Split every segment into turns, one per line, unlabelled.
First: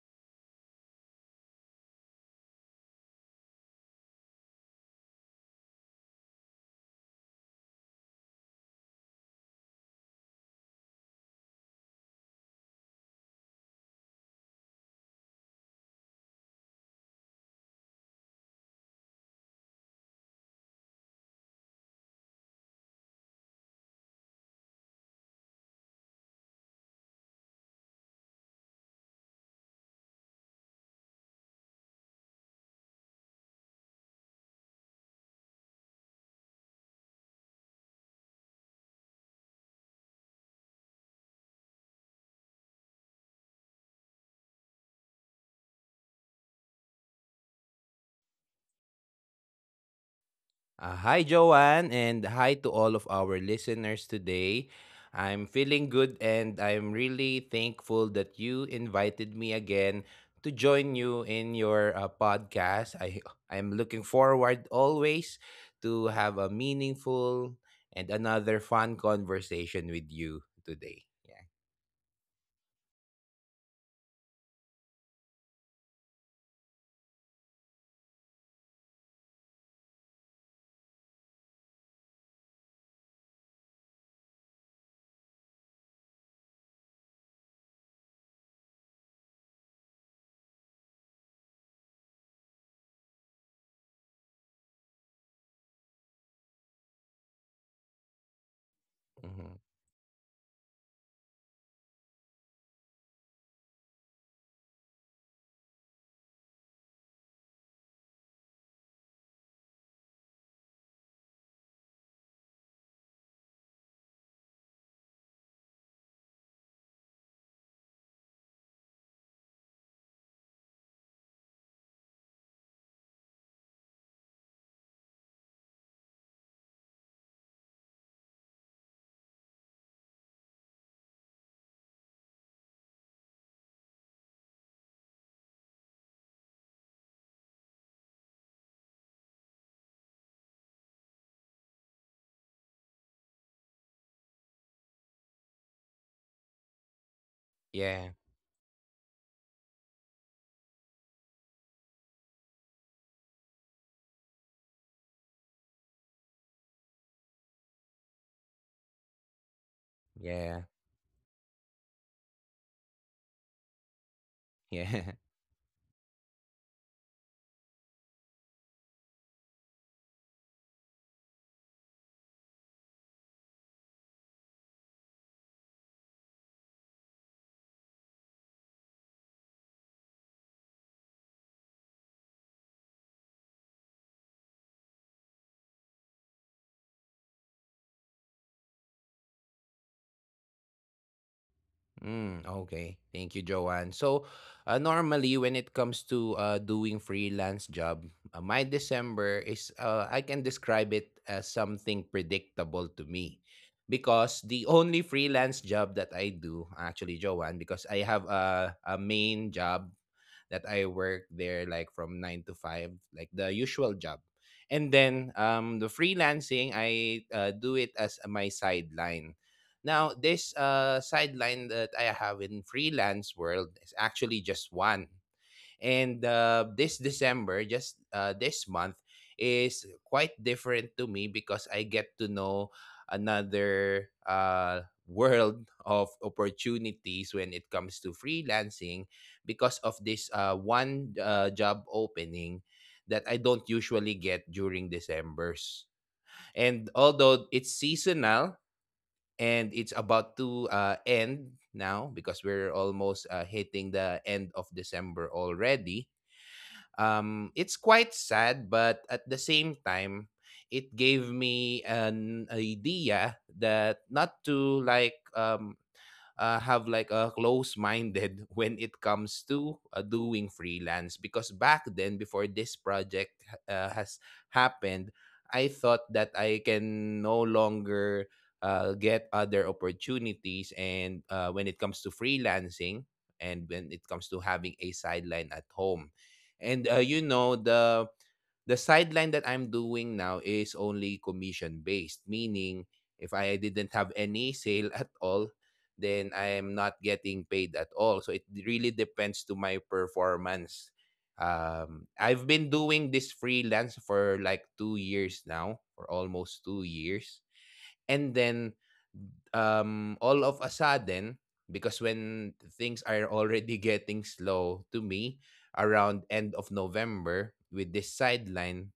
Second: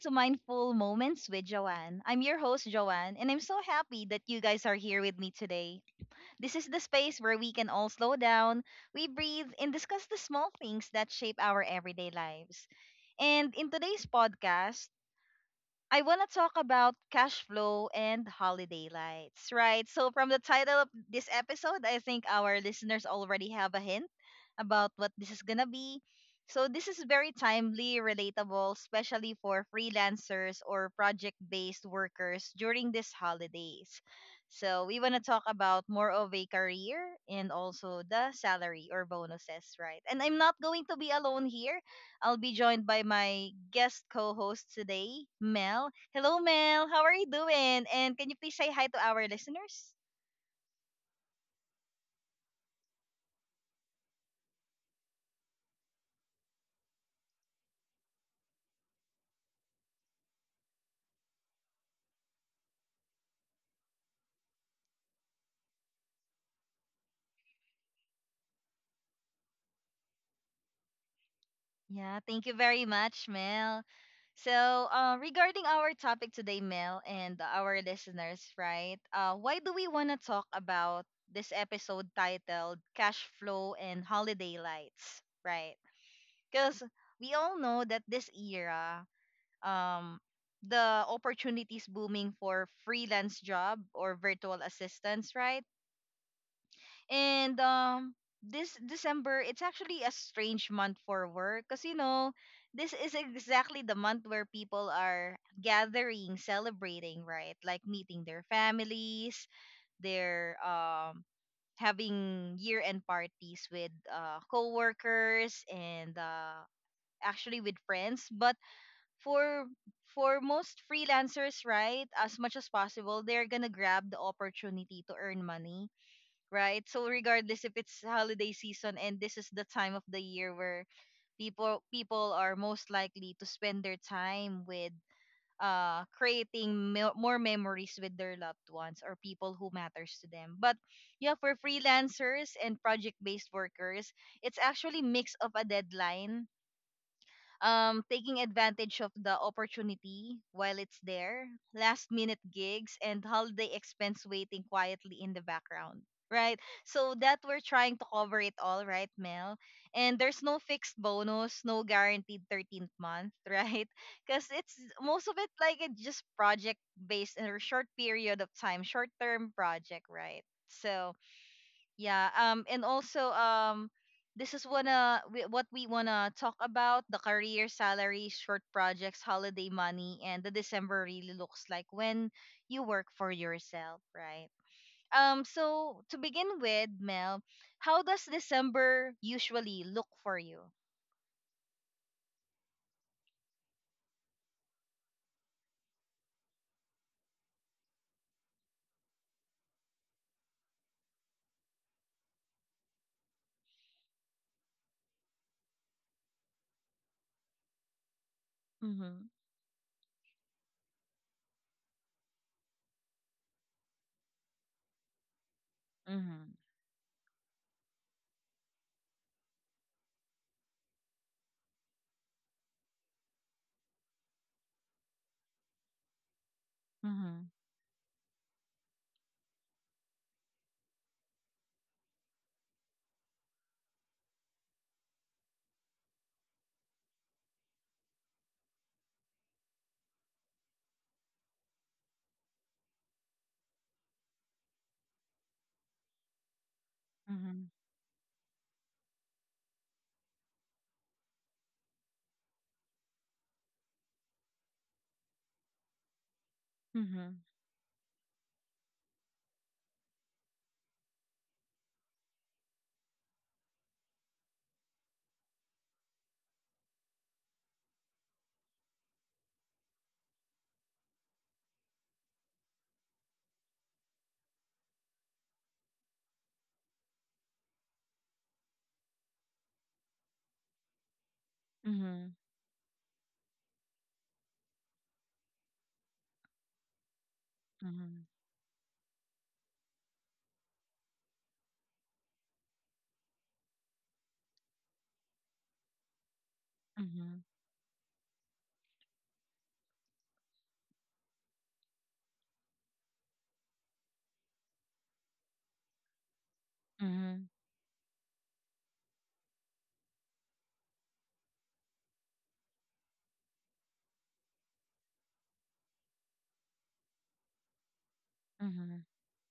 to Mindful Moments with Joanne. I'm your host, Joanne, and I'm so happy that you guys are here with me today. This is the space where we can all slow down, we breathe, and discuss the small things that shape our everyday lives. And in today's podcast, I want to talk about cash flow and holiday lights, right? So, from the title of this episode, I think our listeners already have a hint about what this is going to be. So, this is very timely, relatable, especially for freelancers or project based workers during these holidays. So, we want to talk about more of a career and also the salary or bonuses, right? And I'm not going to be alone here. I'll be joined by my guest co-host today, Mel. Hello, Mel. How are you doing? And can you please say hi to our listeners?
Hi, Joanne, and hi to all of our listeners today. I'm feeling good and I'm really thankful that you invited me again to join you in your podcast. I'm looking forward always to have a meaningful and another fun conversation with you today. Yeah.
Yeah, thank you very much, Mel. So, regarding our topic today, Mel, and our listeners, right? Why do we want to talk about this episode titled Cash Flow and Holiday Lights, right? Because we all know that this era, um, the opportunities booming for freelance job or virtual assistants, right? And this December, it's
Hmm.
actually a strange month for work because, you know, this is exactly the month where people are gathering, celebrating, right? Like meeting their families, they're having year-end parties with coworkers and actually with friends. But for for most freelancers, right, as much as possible, they're gonna grab the opportunity to earn money, right? So regardless if it's holiday season and this is the time of the year where people are most likely to spend their time with creating more memories with their loved ones or people who matters to them. But yeah, for freelancers and project based workers, it's actually mix of a deadline, taking
Yeah.
advantage of the opportunity while it's there, last minute gigs, and holiday expense waiting quietly in the background. Right? So that we're trying to cover it all, right, Mel? And there's no
Yeah.
fixed bonus, no guaranteed 13th month, right? Because it's most of
Yeah.
it like it's just project based or short period of time, short term project, right? So yeah. And also, this is what we wanna talk about: the career, salary, short projects, holiday money, and the December really looks like when you work for yourself, right? So to begin with, Mel, how does December usually look for you?
Okay, thank you, Joanne. So, normally when it comes to doing freelance job, my December is I can describe it as something predictable to me because the only freelance job that I do actually, Joanne, because I have a,
Mm-hmm.
a main job that I work there like from nine to five, like the usual job. And then the
Mm-hmm.
freelancing, I do it as my sideline now. This sideline that I have in freelance world is actually just one. And this December, just this month, is quite different to me because I get to know another world of opportunities when it comes to freelancing because of this one job opening that I don't usually get during December's. And
Mm-hmm.
although it's seasonal, and it's about to end now because we're almost hitting the end of December already.
Mm-hmm.
It's quite sad, but at the same time, it gave me an idea that not to like have like a close minded when it comes to doing freelance. Because back then, before this project has happened, I thought that I can no longer get other opportunities and when
Mm-hmm.
it comes to freelancing and when it comes to having a sideline at home. And you know,
Mm-hmm.
the sideline that I'm doing now is only commission based, meaning if I didn't have any sale at all, then I am
Mm-hmm.
not getting paid at all. So it really depends to my performance. I've been doing this freelance for like 2 years now, or almost
Mm-hmm.
2 years, and then all of a sudden, because when things are already getting slow to me around end of November with this
Mm-hmm. Mm-hmm.
sideline,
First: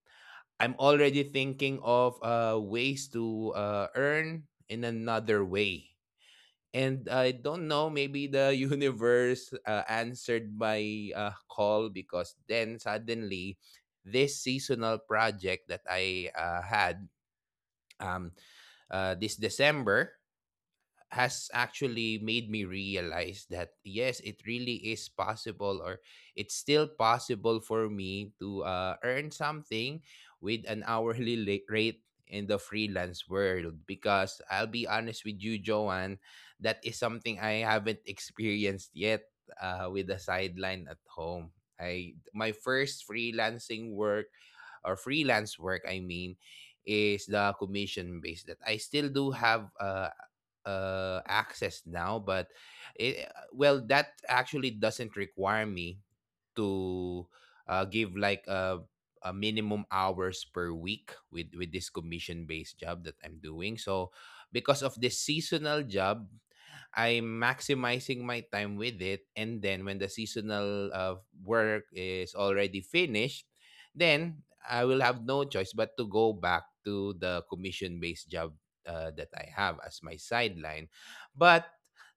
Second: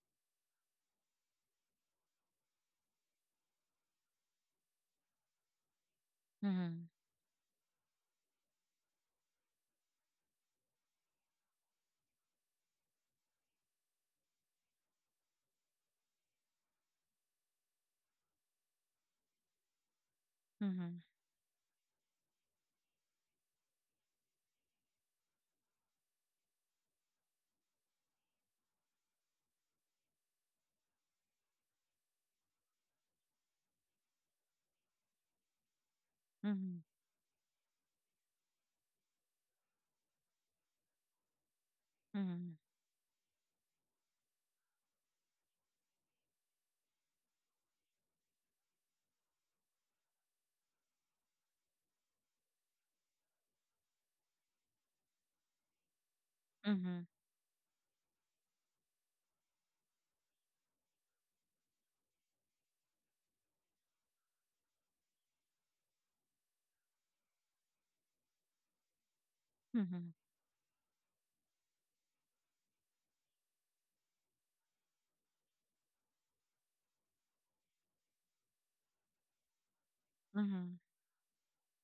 I'm already thinking of ways to earn in another way. And I don't know, maybe the universe answered my call because then suddenly this seasonal project that I had, um, this December,
Mm-hmm.
has actually made me realize that yes, it really is possible, or it's still possible for me to earn something with an rate in the freelance world. Because I'll be honest with you, Joanne, that
Mm-hmm.
is
Mm-hmm.
something I haven't experienced yet with the sideline at home. I my first freelancing work, or freelance work, I mean, is the commission based that I still do have access now, but it, well, that actually doesn't require me to
Mm-hmm.
give like a minimum hours per week with this commission based job that I'm doing. So because of this seasonal job, I'm maximizing my time with it. And then when the
Mm-hmm.
seasonal work is already finished, then I will have no choice but to go back to the commission based job that I have as my sideline.
Mm-hmm.
But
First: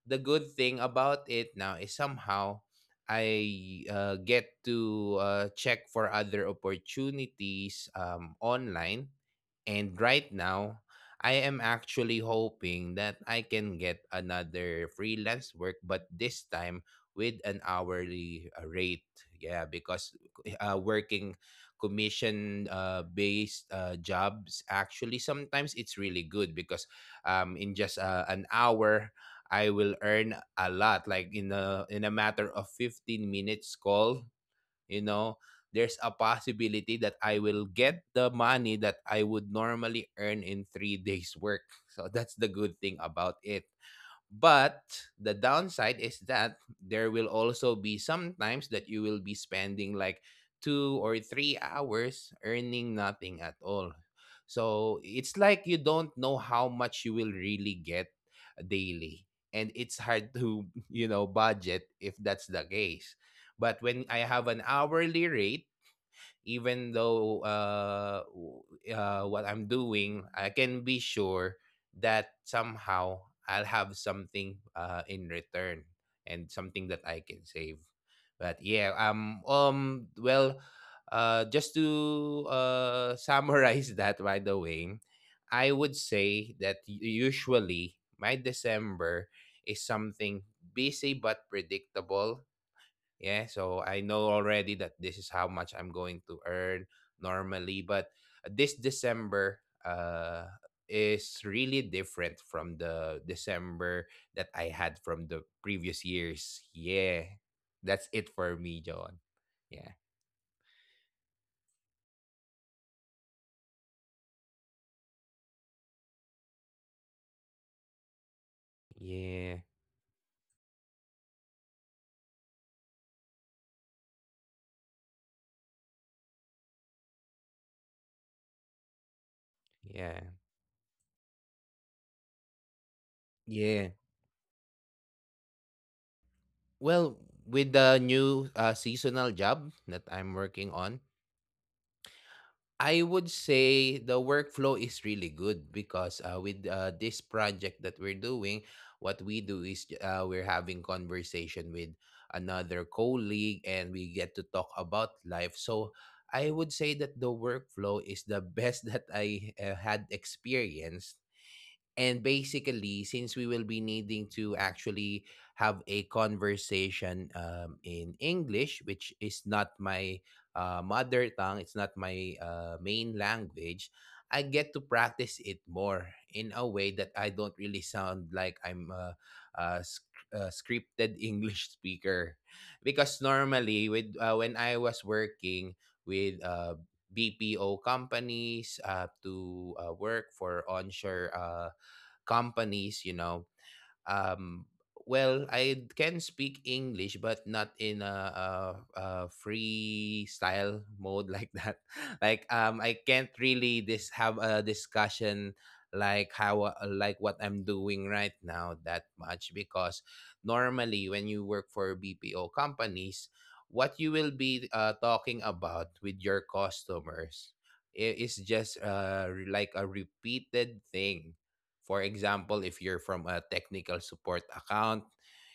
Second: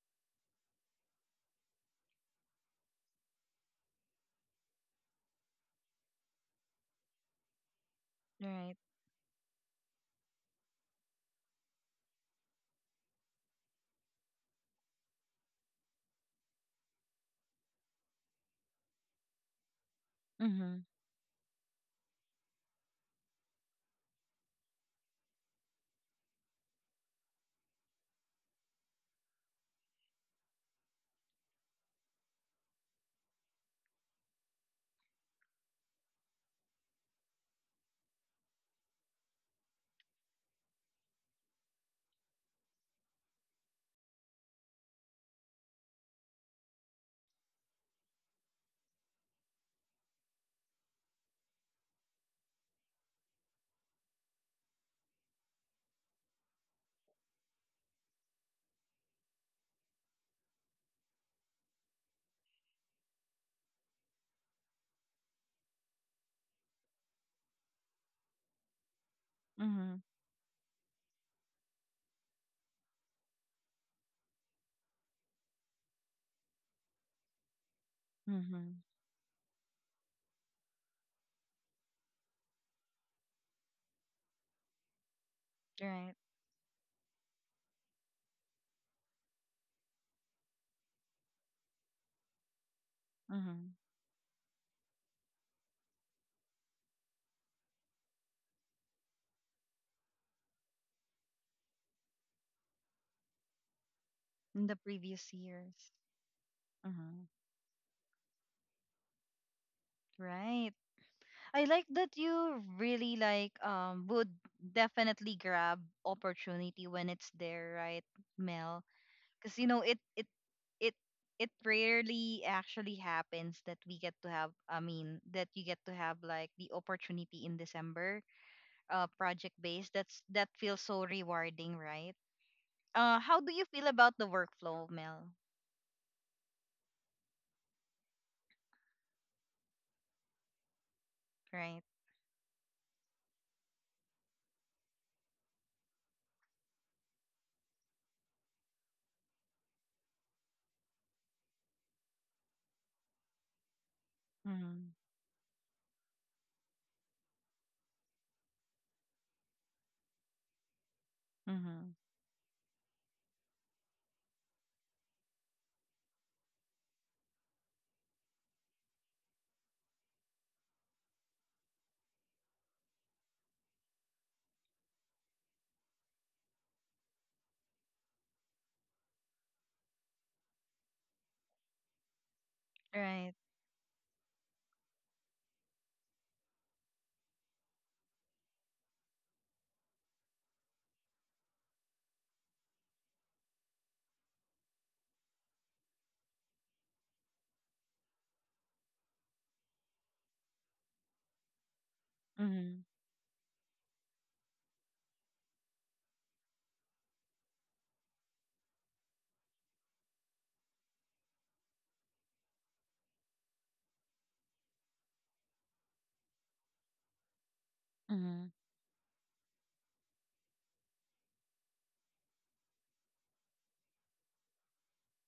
the good thing about it now is somehow I get to check for other opportunities
Right.
online. And right now, I am actually hoping that I can get another freelance work, but this time with an hourly rate. Yeah, because
Mm-hmm.
working commission based jobs, actually sometimes it's really good because in just an hour, I will earn a lot, like in a matter of 15 minutes call. You know, there's a possibility that I will get the money that I would normally earn in 3 days work. So that's the good thing about it. But the downside is that there will also be sometimes that you will be spending like 2 or 3 hours earning nothing at all. So it's like you don't know how much you will really get daily. And it's hard to, you know, budget if that's the case. But when I have an hourly rate, even though what I'm
Mm-hmm.
doing, I can be sure that somehow I'll have something in return and something that I can save. But yeah,
Mm-hmm.
well, just to summarize that, by the way, I would
Right.
say that usually my December is something busy but predictable. Yeah, so
Mm-hmm.
I know already that this is how much I'm going to earn normally, but this December uh is really different from the December that I
In the
had from the
previous
previous
years.
years. Yeah.
Mm-hmm.
That's it for me, John. Yeah.
Right. I like that you really like would definitely grab opportunity when it's there, right, Mel?
Yeah.
Because you know it it rarely actually happens that we get to have, I mean, that you get to have like the opportunity in December, project based.
Yeah.
That's, that feels so rewarding, right? How do you
Yeah.
feel about the workflow, Mel?
Well, with the new seasonal job that I'm working on,
Right.
I would say the workflow is really good because with this project that we're doing, what we do is we're having conversation with another colleague and we get to talk
Mm-hmm.
about life. So I would say that the workflow is the best that I had experienced.
Mm-hmm.
And basically, since we will be needing to actually have a conversation in English, which is not my mother tongue, it's not my main language, I get to practice it more in a way that I don't really sound like I'm a scripted English speaker. Because
Right.
normally, with when I was working with BPO companies to work for onshore companies, you know. Um, well, I can speak English, but not in a free style mode like that. Like, I
Mm-hmm.
can't really this have a discussion like how like what I'm doing right now that much because normally when you work for BPO companies, what you will be talking about with your customers is
Mm-hmm.
just like a repeated thing. For example, if you're from a technical support account,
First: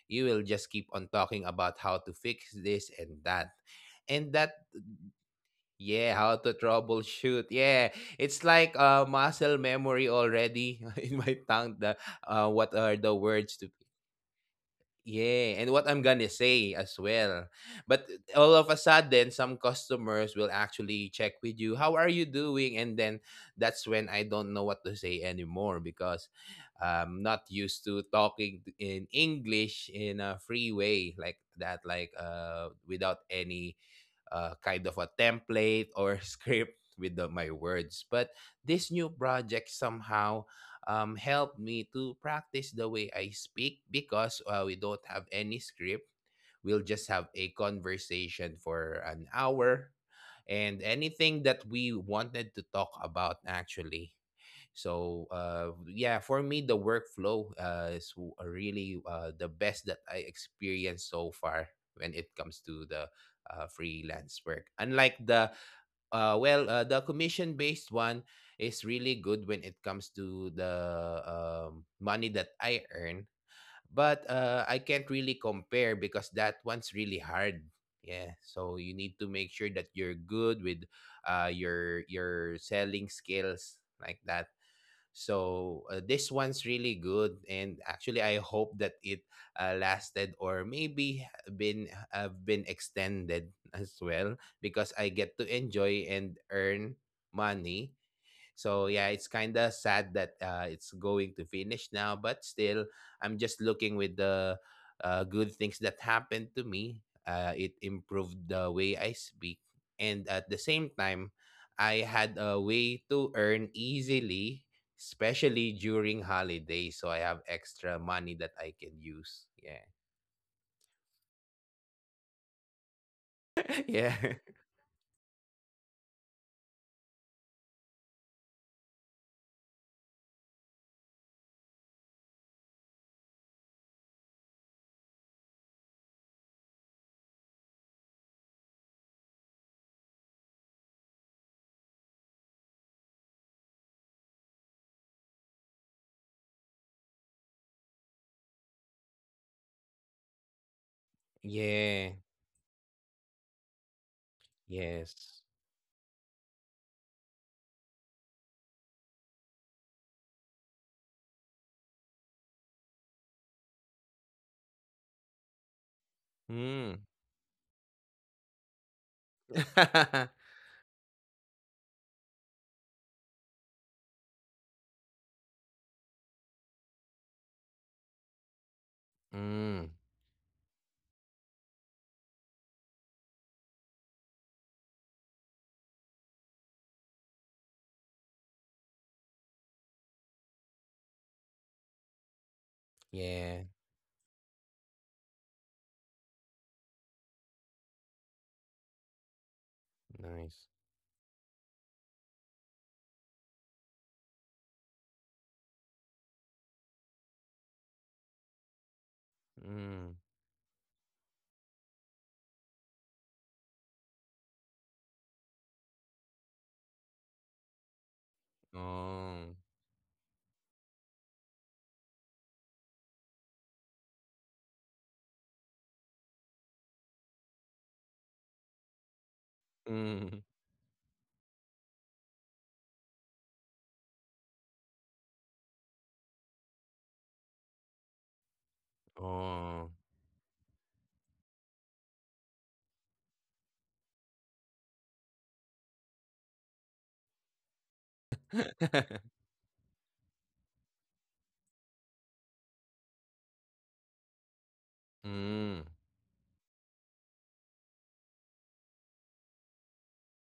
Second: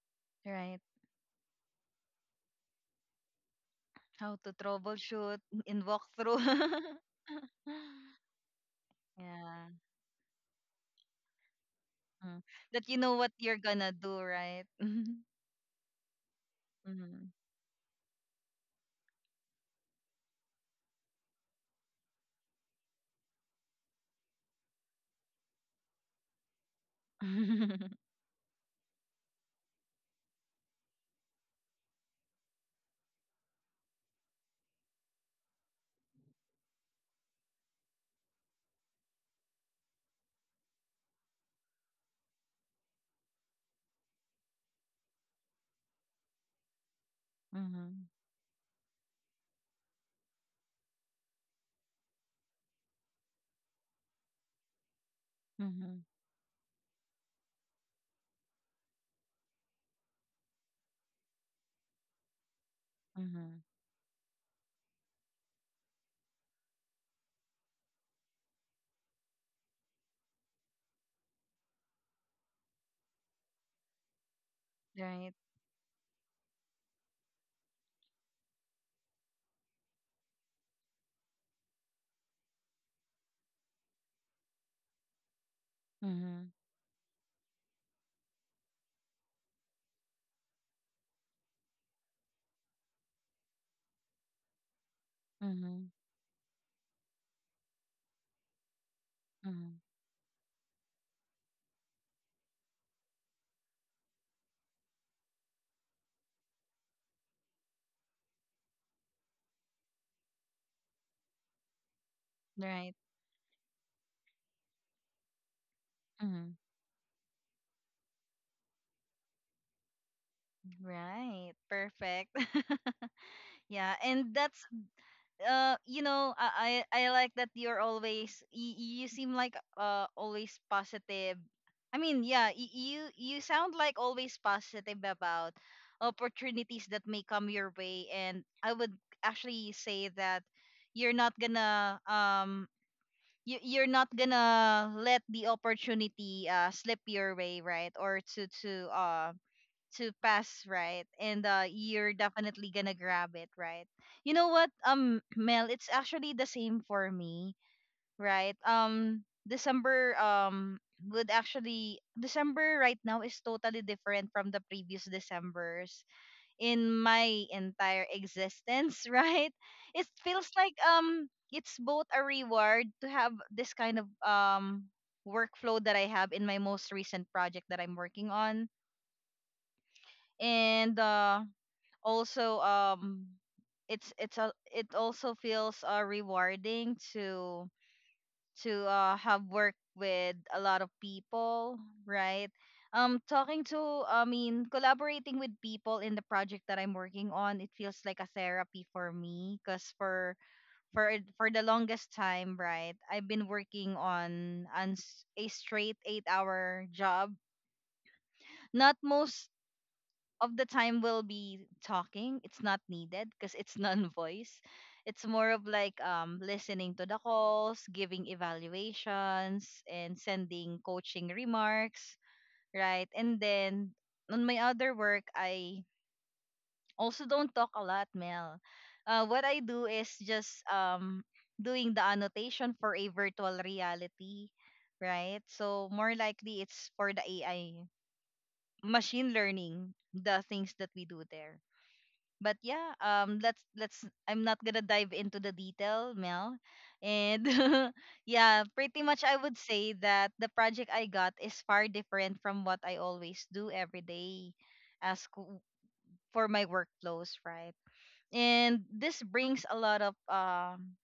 you will just
Right.
keep on talking about how to fix this and that.
How to
And that,
troubleshoot in walkthrough.
yeah, how to troubleshoot. Yeah, it's like
Yeah.
muscle memory already in my
Mm.
tongue.
That you know what
What
you're
are
gonna
the
do,
words to?
right?
Yeah, and what I'm
Mm-hmm.
gonna say as well. But all of a sudden, some customers will actually check with you, how are you doing? And then that's when I don't know what to say anymore because I'm not used to talking in English in a free way like that, like without any kind of a template or script with my words. But this new project somehow helped me to practice the way I speak because we don't have any script. We'll just
Mm-hmm.
have a conversation for an hour and anything that we wanted to talk about actually. So
Mm-hmm.
yeah, for me the workflow really the best that I experienced so far when it comes to
Mm-hmm.
the freelance work. Unlike the the commission based one is really good when it comes to the money that I earn, but
Right.
I can't really compare because that one's really hard. Yeah, so you need to make sure that you're good with your selling skills like that. So
Mm-hmm.
this one's really good, and actually, I hope that it lasted, or maybe been extended as well because I get
Mm-hmm.
to enjoy and earn money. So yeah, it's
Mm-hmm.
kind of sad that it's going to finish now, but still, I'm just looking with the good things that happened to me. It improved the way I speak, and at the same time, I had
Right.
a way to earn easily, especially
Mm-hmm.
during holidays. So I have extra money that I can use. Yeah.
Right. Perfect. Yeah. And
Yeah.
that's, you know, I like that you're always, you seem like always positive. I mean, yeah, you, you sound like always positive about opportunities that may come your way, and I would actually say that you're not gonna, you're not gonna let the opportunity slip your way, right? Or to pass, right? And you're
Yeah.
definitely gonna grab it, right? You know what, Mel,
Yes.
it's actually the same for me, right? December, would actually, December right now is totally different from the previous Decembers in
Mm.
my entire existence. Right, it feels like, it's both a reward to have this kind of, workflow that I have in my most recent project that I'm working on.
Mm.
And also, it also feels rewarding to, have worked with a lot of people, right? Talking to,
Yeah.
I mean, collaborating with people in the project that I'm working on, it feels like a therapy for me, because
Nice.
for for the longest time, right, I've been working on, a straight 8 hour job. Not most of
Mm.
the time we'll be talking, it's not needed because it's non-voice. It's more of like listening to the calls, giving evaluations,
Oh.
and sending coaching remarks, right? And then on my other work, I also don't talk a lot, Mel. What I do is just
Mm.
doing the annotation for a virtual reality, right? So more likely it's for the AI machine learning,
Oh.
the things that we do there. But yeah, let's I'm not gonna dive into the detail, Mel. And yeah, pretty much I would say that the project I got is far different from what I always do every day as
Mm.
for my workflows, right? And this brings a lot of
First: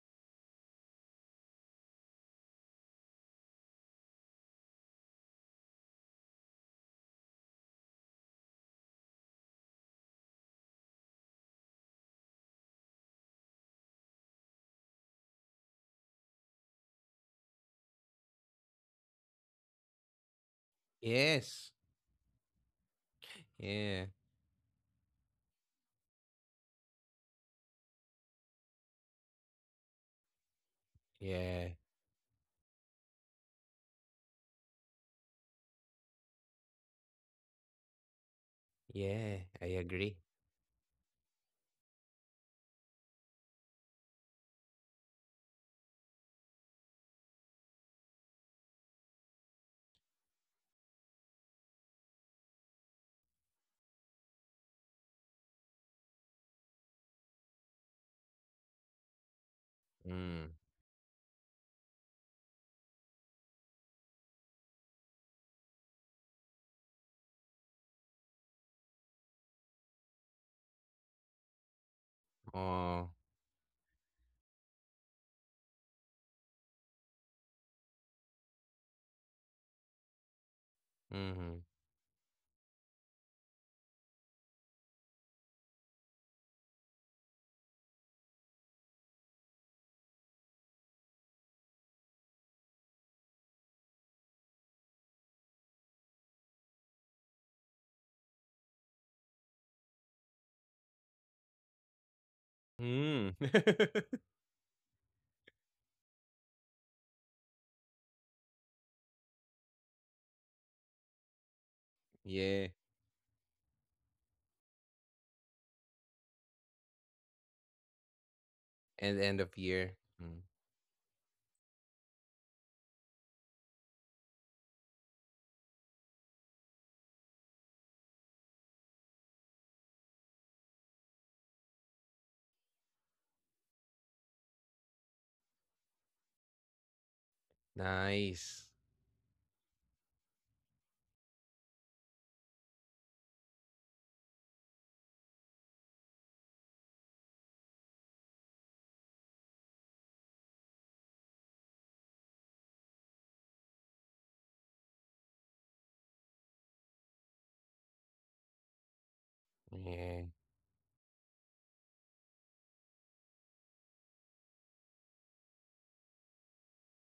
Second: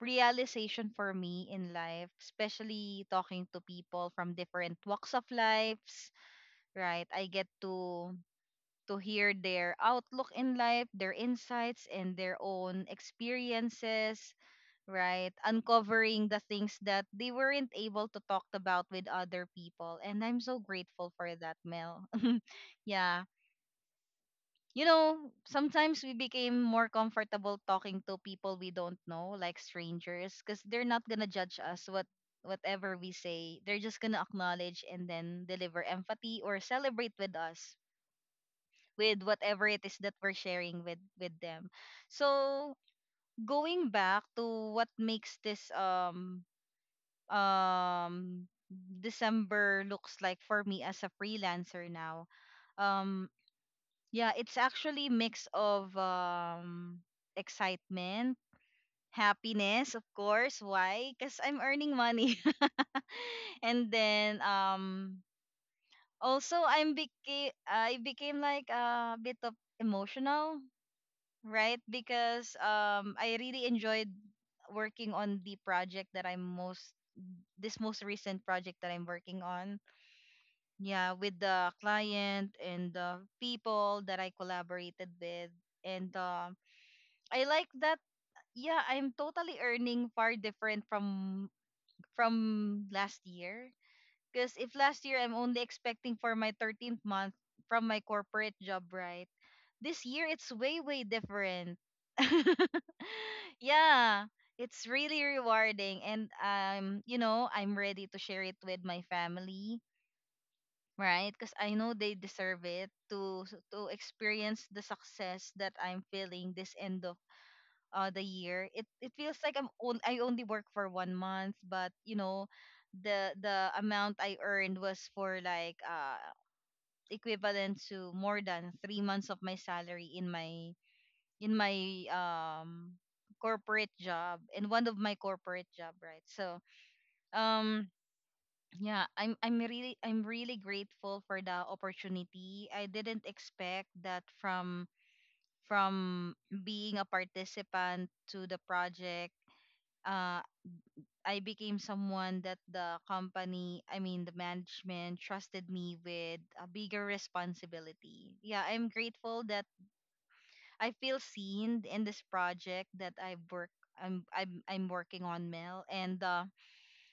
realization for me in life, especially talking to people from different walks of lives, right? I get to hear their outlook in life, their insights, and their own experiences, right? Uncovering the things that they weren't able to talk about with other people. And I'm so grateful for that,
Yes.
Mel. Yeah.
Yeah.
You know, sometimes we became more comfortable talking to people we don't know, like strangers, because they're not gonna judge
Yeah.
us whatever we say. They're just gonna acknowledge and then deliver empathy or celebrate with us with
Yeah. I
whatever it is
agree.
that we're sharing with them. So going back to what makes this, um December looks like for me as a freelancer now, um yeah, it's actually mix of excitement, happiness, of
Mm.
course, why? Because I'm earning money. And then also, I became like a bit of emotional, right? Because
Oh.
I really enjoyed working on the project that I'm most this most recent project that I'm working on. Yeah, with
Mm.
the client and the people that I collaborated with. And I like that, yeah, I'm totally earning far different from last year, because if last year I'm only expecting for my 13th month from my corporate job, right? This year it's way different.
Mm.
Yeah, it's really rewarding, and you know, I'm ready to share it with my family, right? Cuz I know they deserve
Yeah.
it to experience the success that I'm feeling this end of, the year. It
And
feels
end
like
of
I'm
year.
on, I
Mm.
only work for 1 month, but you know, the amount I earned was for like equivalent to more than 3 months of my salary in my, in my um corporate job, in one of my corporate job, right? So um
Nice.
yeah, I'm really grateful for the opportunity. I didn't expect that from being a participant to the project. uh I became someone that the company, I mean, the management trusted me with a bigger responsibility. Yeah, I'm grateful that
Yeah.
I feel seen in this project that I'm working on, Mel. And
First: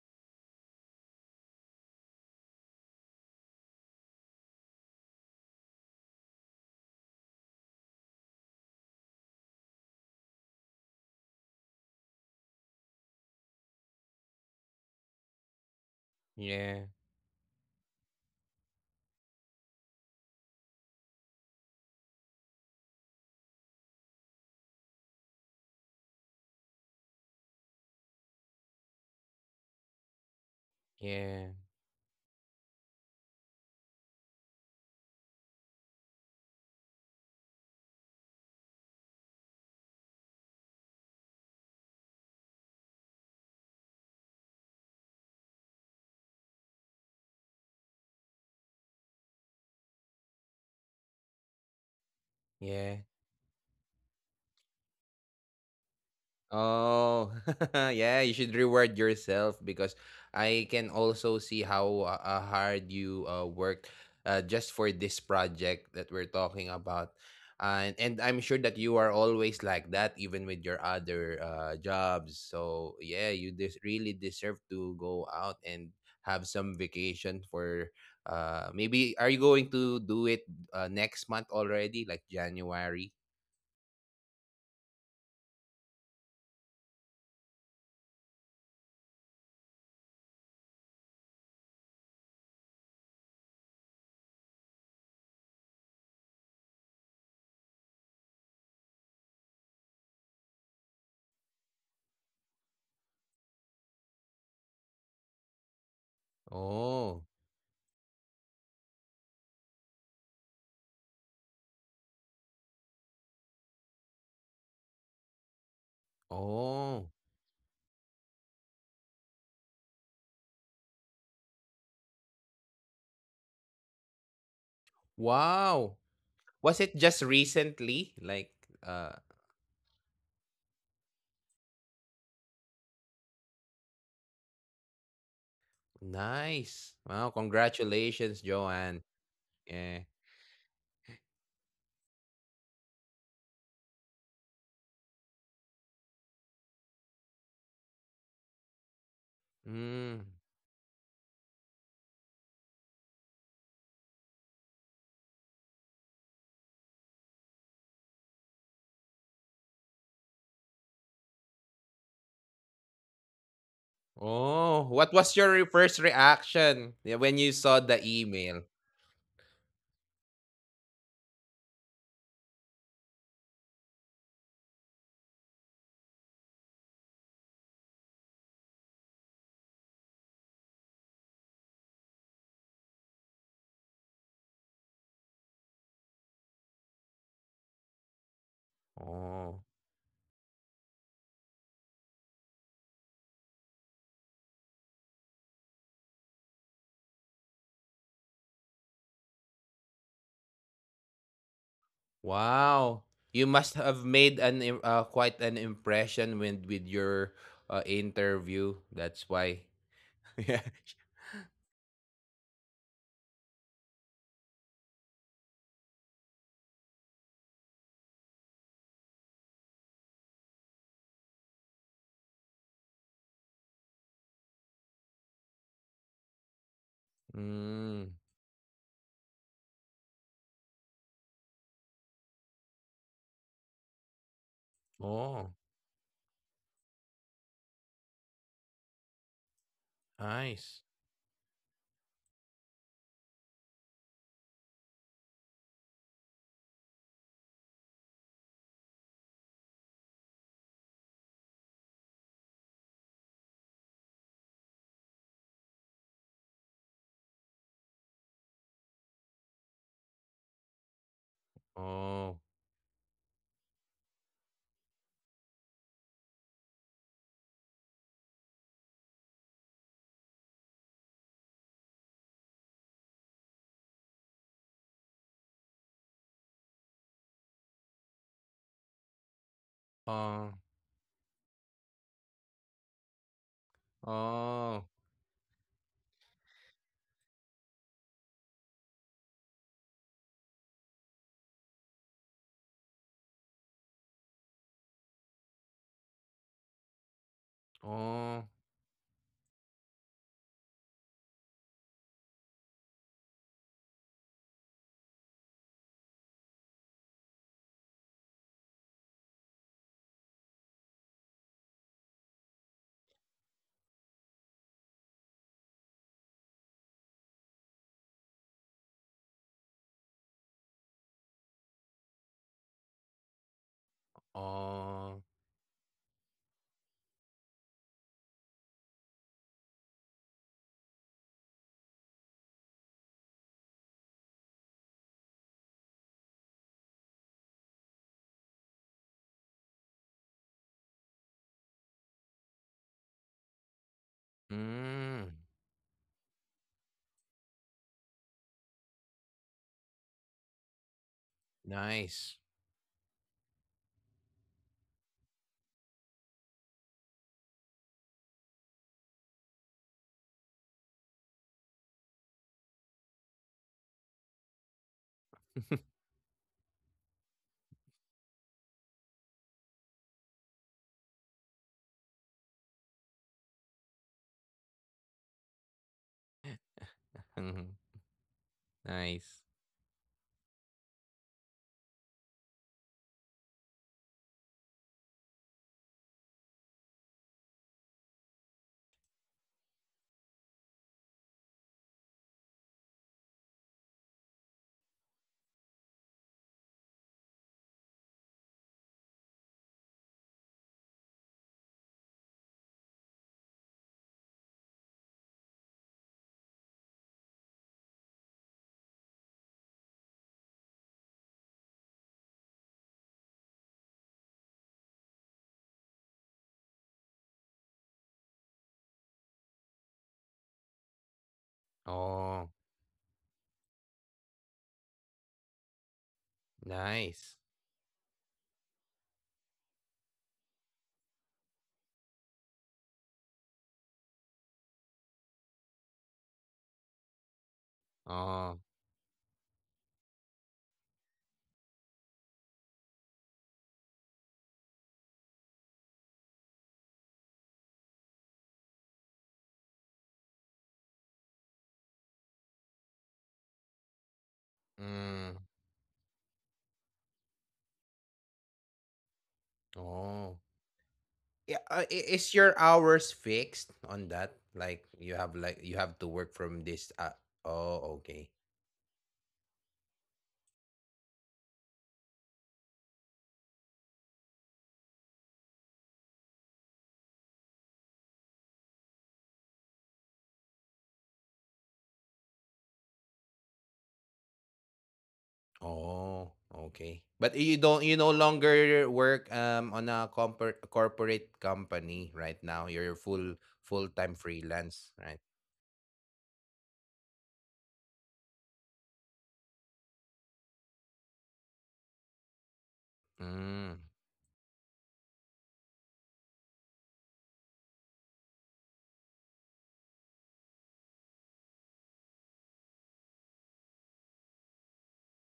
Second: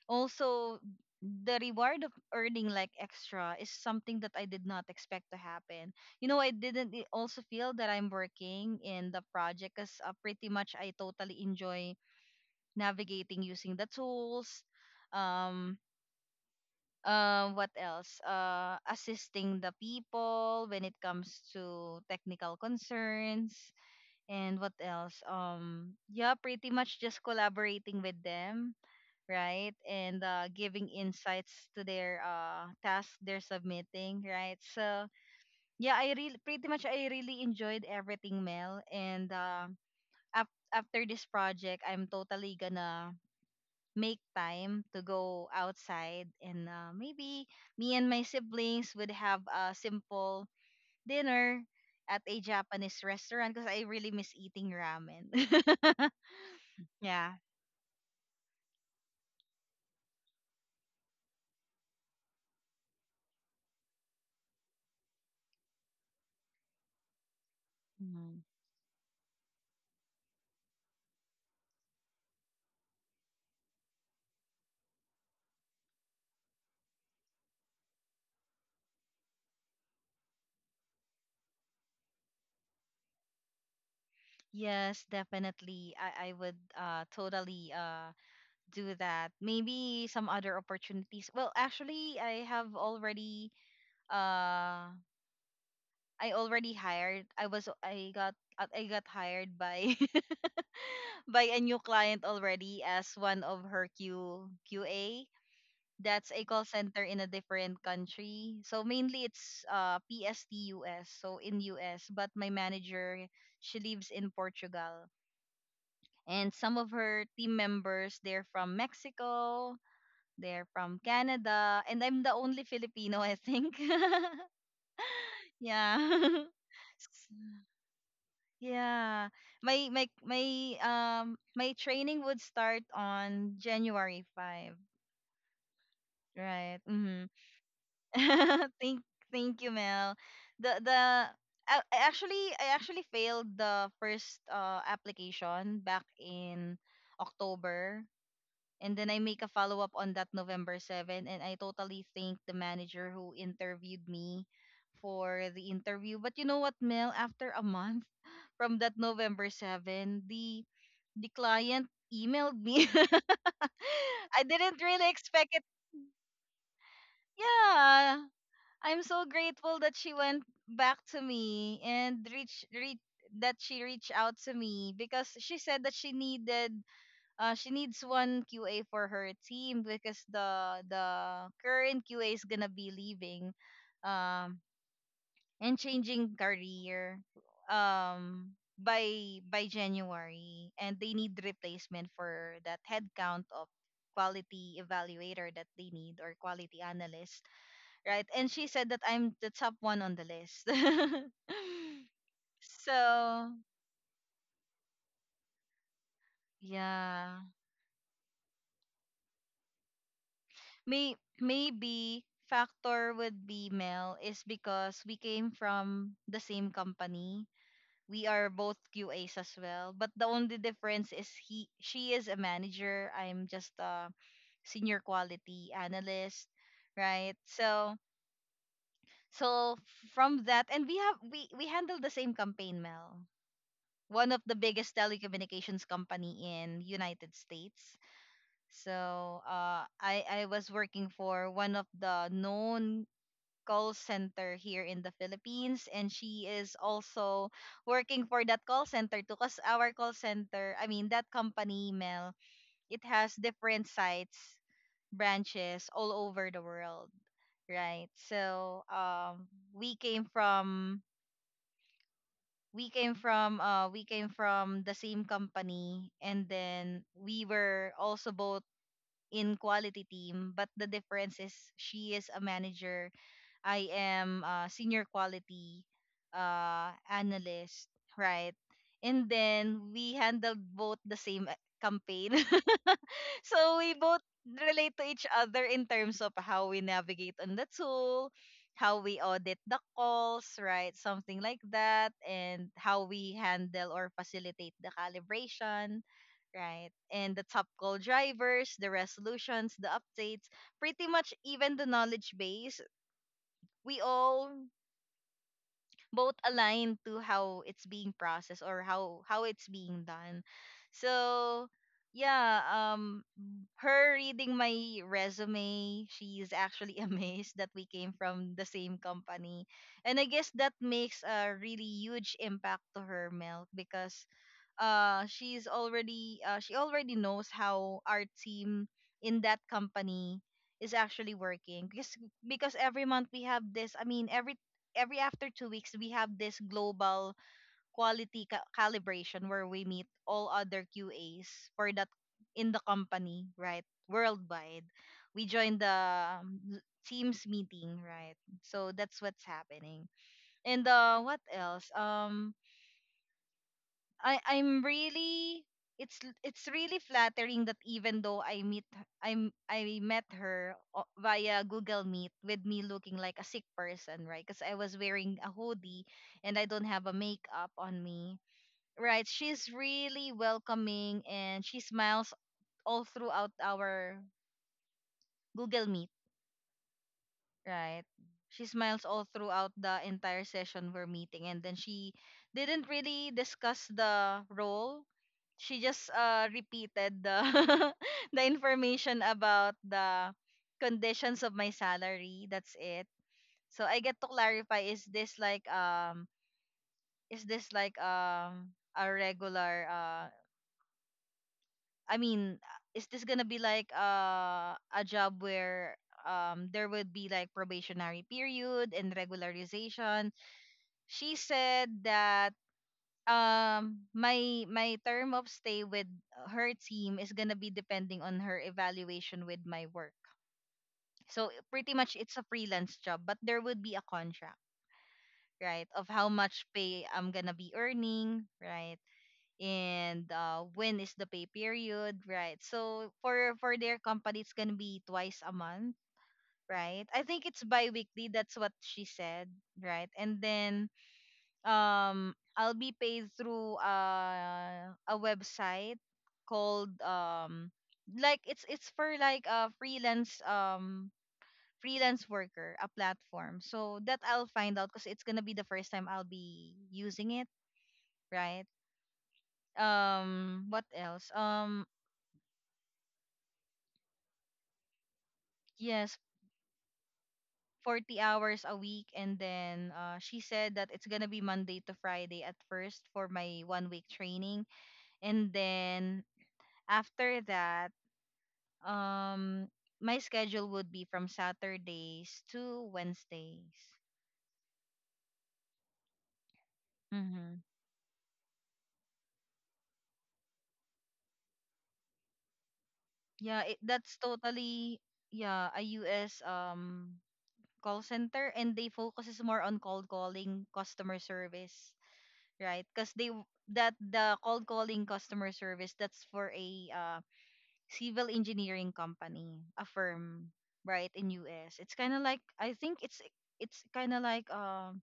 also, the reward of earning like extra is something that I did not expect to happen. You know, I didn't I- also feel that I'm working in the project because pretty much I totally enjoy navigating using the tools. Um,
Yeah.
what else? Assisting the people when it comes to technical concerns, and what else? Yeah, pretty much just collaborating with them, right? And giving
Yeah.
insights to their task they're submitting, right? So yeah, I really enjoyed everything, Mel. And after this project, I'm totally gonna make time to go outside, and maybe me and my siblings would have a simple dinner at a
Yeah.
Japanese restaurant because I really miss eating ramen. Yeah.
Oh, yeah, you should reward yourself because I can also see how hard you worked just for this project that we're talking about. And I'm sure
Mhm.
that you are always like that, even with your other jobs. So, yeah, you really deserve to go out and have some vacation for maybe. Are you going to do it next month already, like January?
Yes, definitely. I would totally do that. Maybe some other opportunities. Well, actually, I have already, uh I already hired. I was I got, I got hired by by a new client already as one of her Q QA. That's a call center
Oh,
in a different country. So mainly it's PSTUS, so in US, but my manager, she lives in Portugal. And some
oh.
of her team members, they're from Mexico, they're from Canada, and I'm the only Filipino, I think.
Wow.
Yeah.
Was it just recently? Like, uh,
Yeah. My my my my training would start on January 5,
nice.
right?
Wow,
Mhm.
congratulations, Joanne.
thank thank you
Yeah.
mel. The I actually failed the first application back in october, and then I make a follow-up
Mm.
on that November 7th, and I totally thank the manager who interviewed me for the interview. But you know what mel, after a month from that November 7th, the client emailed me. I
Oh,
didn't
what
really
was your
expect it.
first reaction, yeah, when you saw the
Yeah,
email?
I'm so grateful that she went back to me and reach reach that she reached out to me, because she said that she needed she needs one QA for her team because the current QA is gonna be leaving um and changing career. um by
Oh,
by January, and they need replacement for that headcount of quality evaluator that they need, or quality analyst, right? And she said that I'm the top one on the list.
wow. You must
So
have made quite an impression with your
yeah,
interview. That's why. Yeah.
maybe factor would be Mel is because we came from the same company. We are both QAs as well, but the only difference is he she is a manager. I'm just a senior quality analyst, right?
Mm.
So from that, and we have we handle the same campaign mel, one of the biggest
Oh,
telecommunications company in United States. So I
nice.
was working for one of the known call center here in the Philippines, and she is also working for that call center too. Cause our call center, I mean that company email, it has different sites, branches all over the world, right? So we came from
Oh.
we came from the same company, and then we were also both in quality team, but the difference is she is a manager, I am a senior quality analyst, right? And then we
Oh.
handled both the same campaign. So we both
Oh.
relate to each other in terms of how we navigate on the tool, how we audit the calls, right? Something like that, and how we handle or facilitate the calibration, right? And the top call
Oh.
drivers, the resolutions, the updates, pretty much even the knowledge base. We all both aligned to how it's being processed, or how it's being done. So yeah. Her reading my resume, she is actually amazed that we came from the same company. And I guess that makes a really huge impact to her, Milk, because
Oh.
she already knows how our team in that company is actually working. Because every month we have this, I mean every after 2 weeks we have this global quality calibration where we meet all other QAs for that in the company, right, worldwide.
Mm,
We join the teams meeting, right? So that's what's happening. And what else.
nice.
I'm really, it's really flattering that even though I I'm I met her via Google Meet with me looking like a sick person, right? Because I was wearing a hoodie and I don't have a makeup on me, right? She's really welcoming and she smiles all throughout our Google Meet,
Mhm.
right? She smiles
Nice.
all throughout the entire session we're meeting, and then she didn't really discuss the role. She just repeated the the information about the conditions of my salary. That's it. So I get to clarify: is this like a regular I mean, is this gonna be like a job where there would be like probationary period and regularization? She said that my term of stay with her team is gonna be depending on her evaluation with my work. So pretty much
Oh,
it's a freelance job, but there would be a contract, right? Of how much pay
nice.
I'm gonna be earning, right? And when is the pay period, right? So for their company, it's gonna be twice a month, right? I think it's bi-weekly.
Oh,
That's what she said, right? And then I'll be paid through a website called, like it's for like a freelance freelance worker, a platform. So that I'll find out because
mm,
it's gonna be the first time I'll be using it, right?
oh.
What else.
Yeah, is your hours fixed on that? Like you have to
Yes,
work from this. Oh,
40
okay.
hours a week. And then she said that it's going to be Monday to Friday at first for my one week training. And then after that, um, my schedule would be from Saturdays to Wednesdays.
Oh, okay. But you
Mm-hmm.
don't you no longer work on a corporate company right now. You're
Yeah, it,
full-time
that's
freelance,
totally,
right?
yeah, a US call center. And they focuses more on cold calling customer service, right? Because
Mm.
that the cold calling customer service, that's for a civil engineering company, a firm, right in US. It's kind of like, I think it's kind of like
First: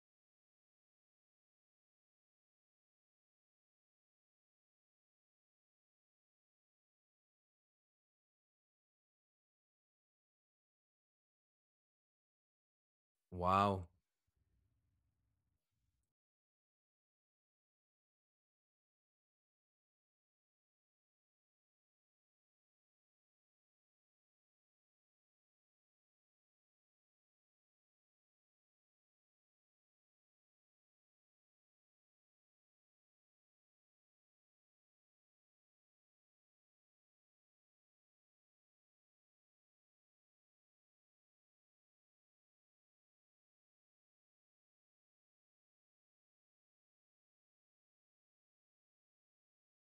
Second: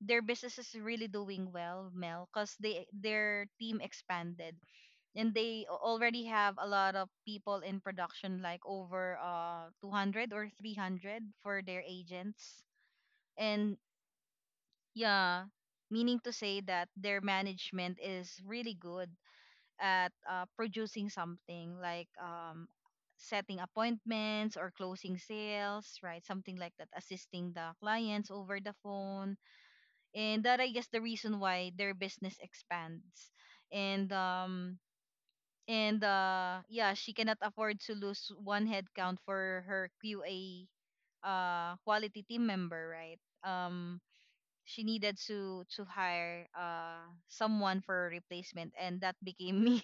their business is really doing well, Mel, because they their team expanded and they already have a lot of people in production, like over 200 or 300 for their agents. And
Wow.
yeah, meaning to say that their management is really good at producing something like, setting appointments or closing sales, right? Something like that, assisting the clients over the phone. And that, I guess, the reason why their business expands. And, um, and yeah, she cannot afford to lose one headcount for her QA, quality team member, right? Um, she needed to hire someone for a replacement, and that became me.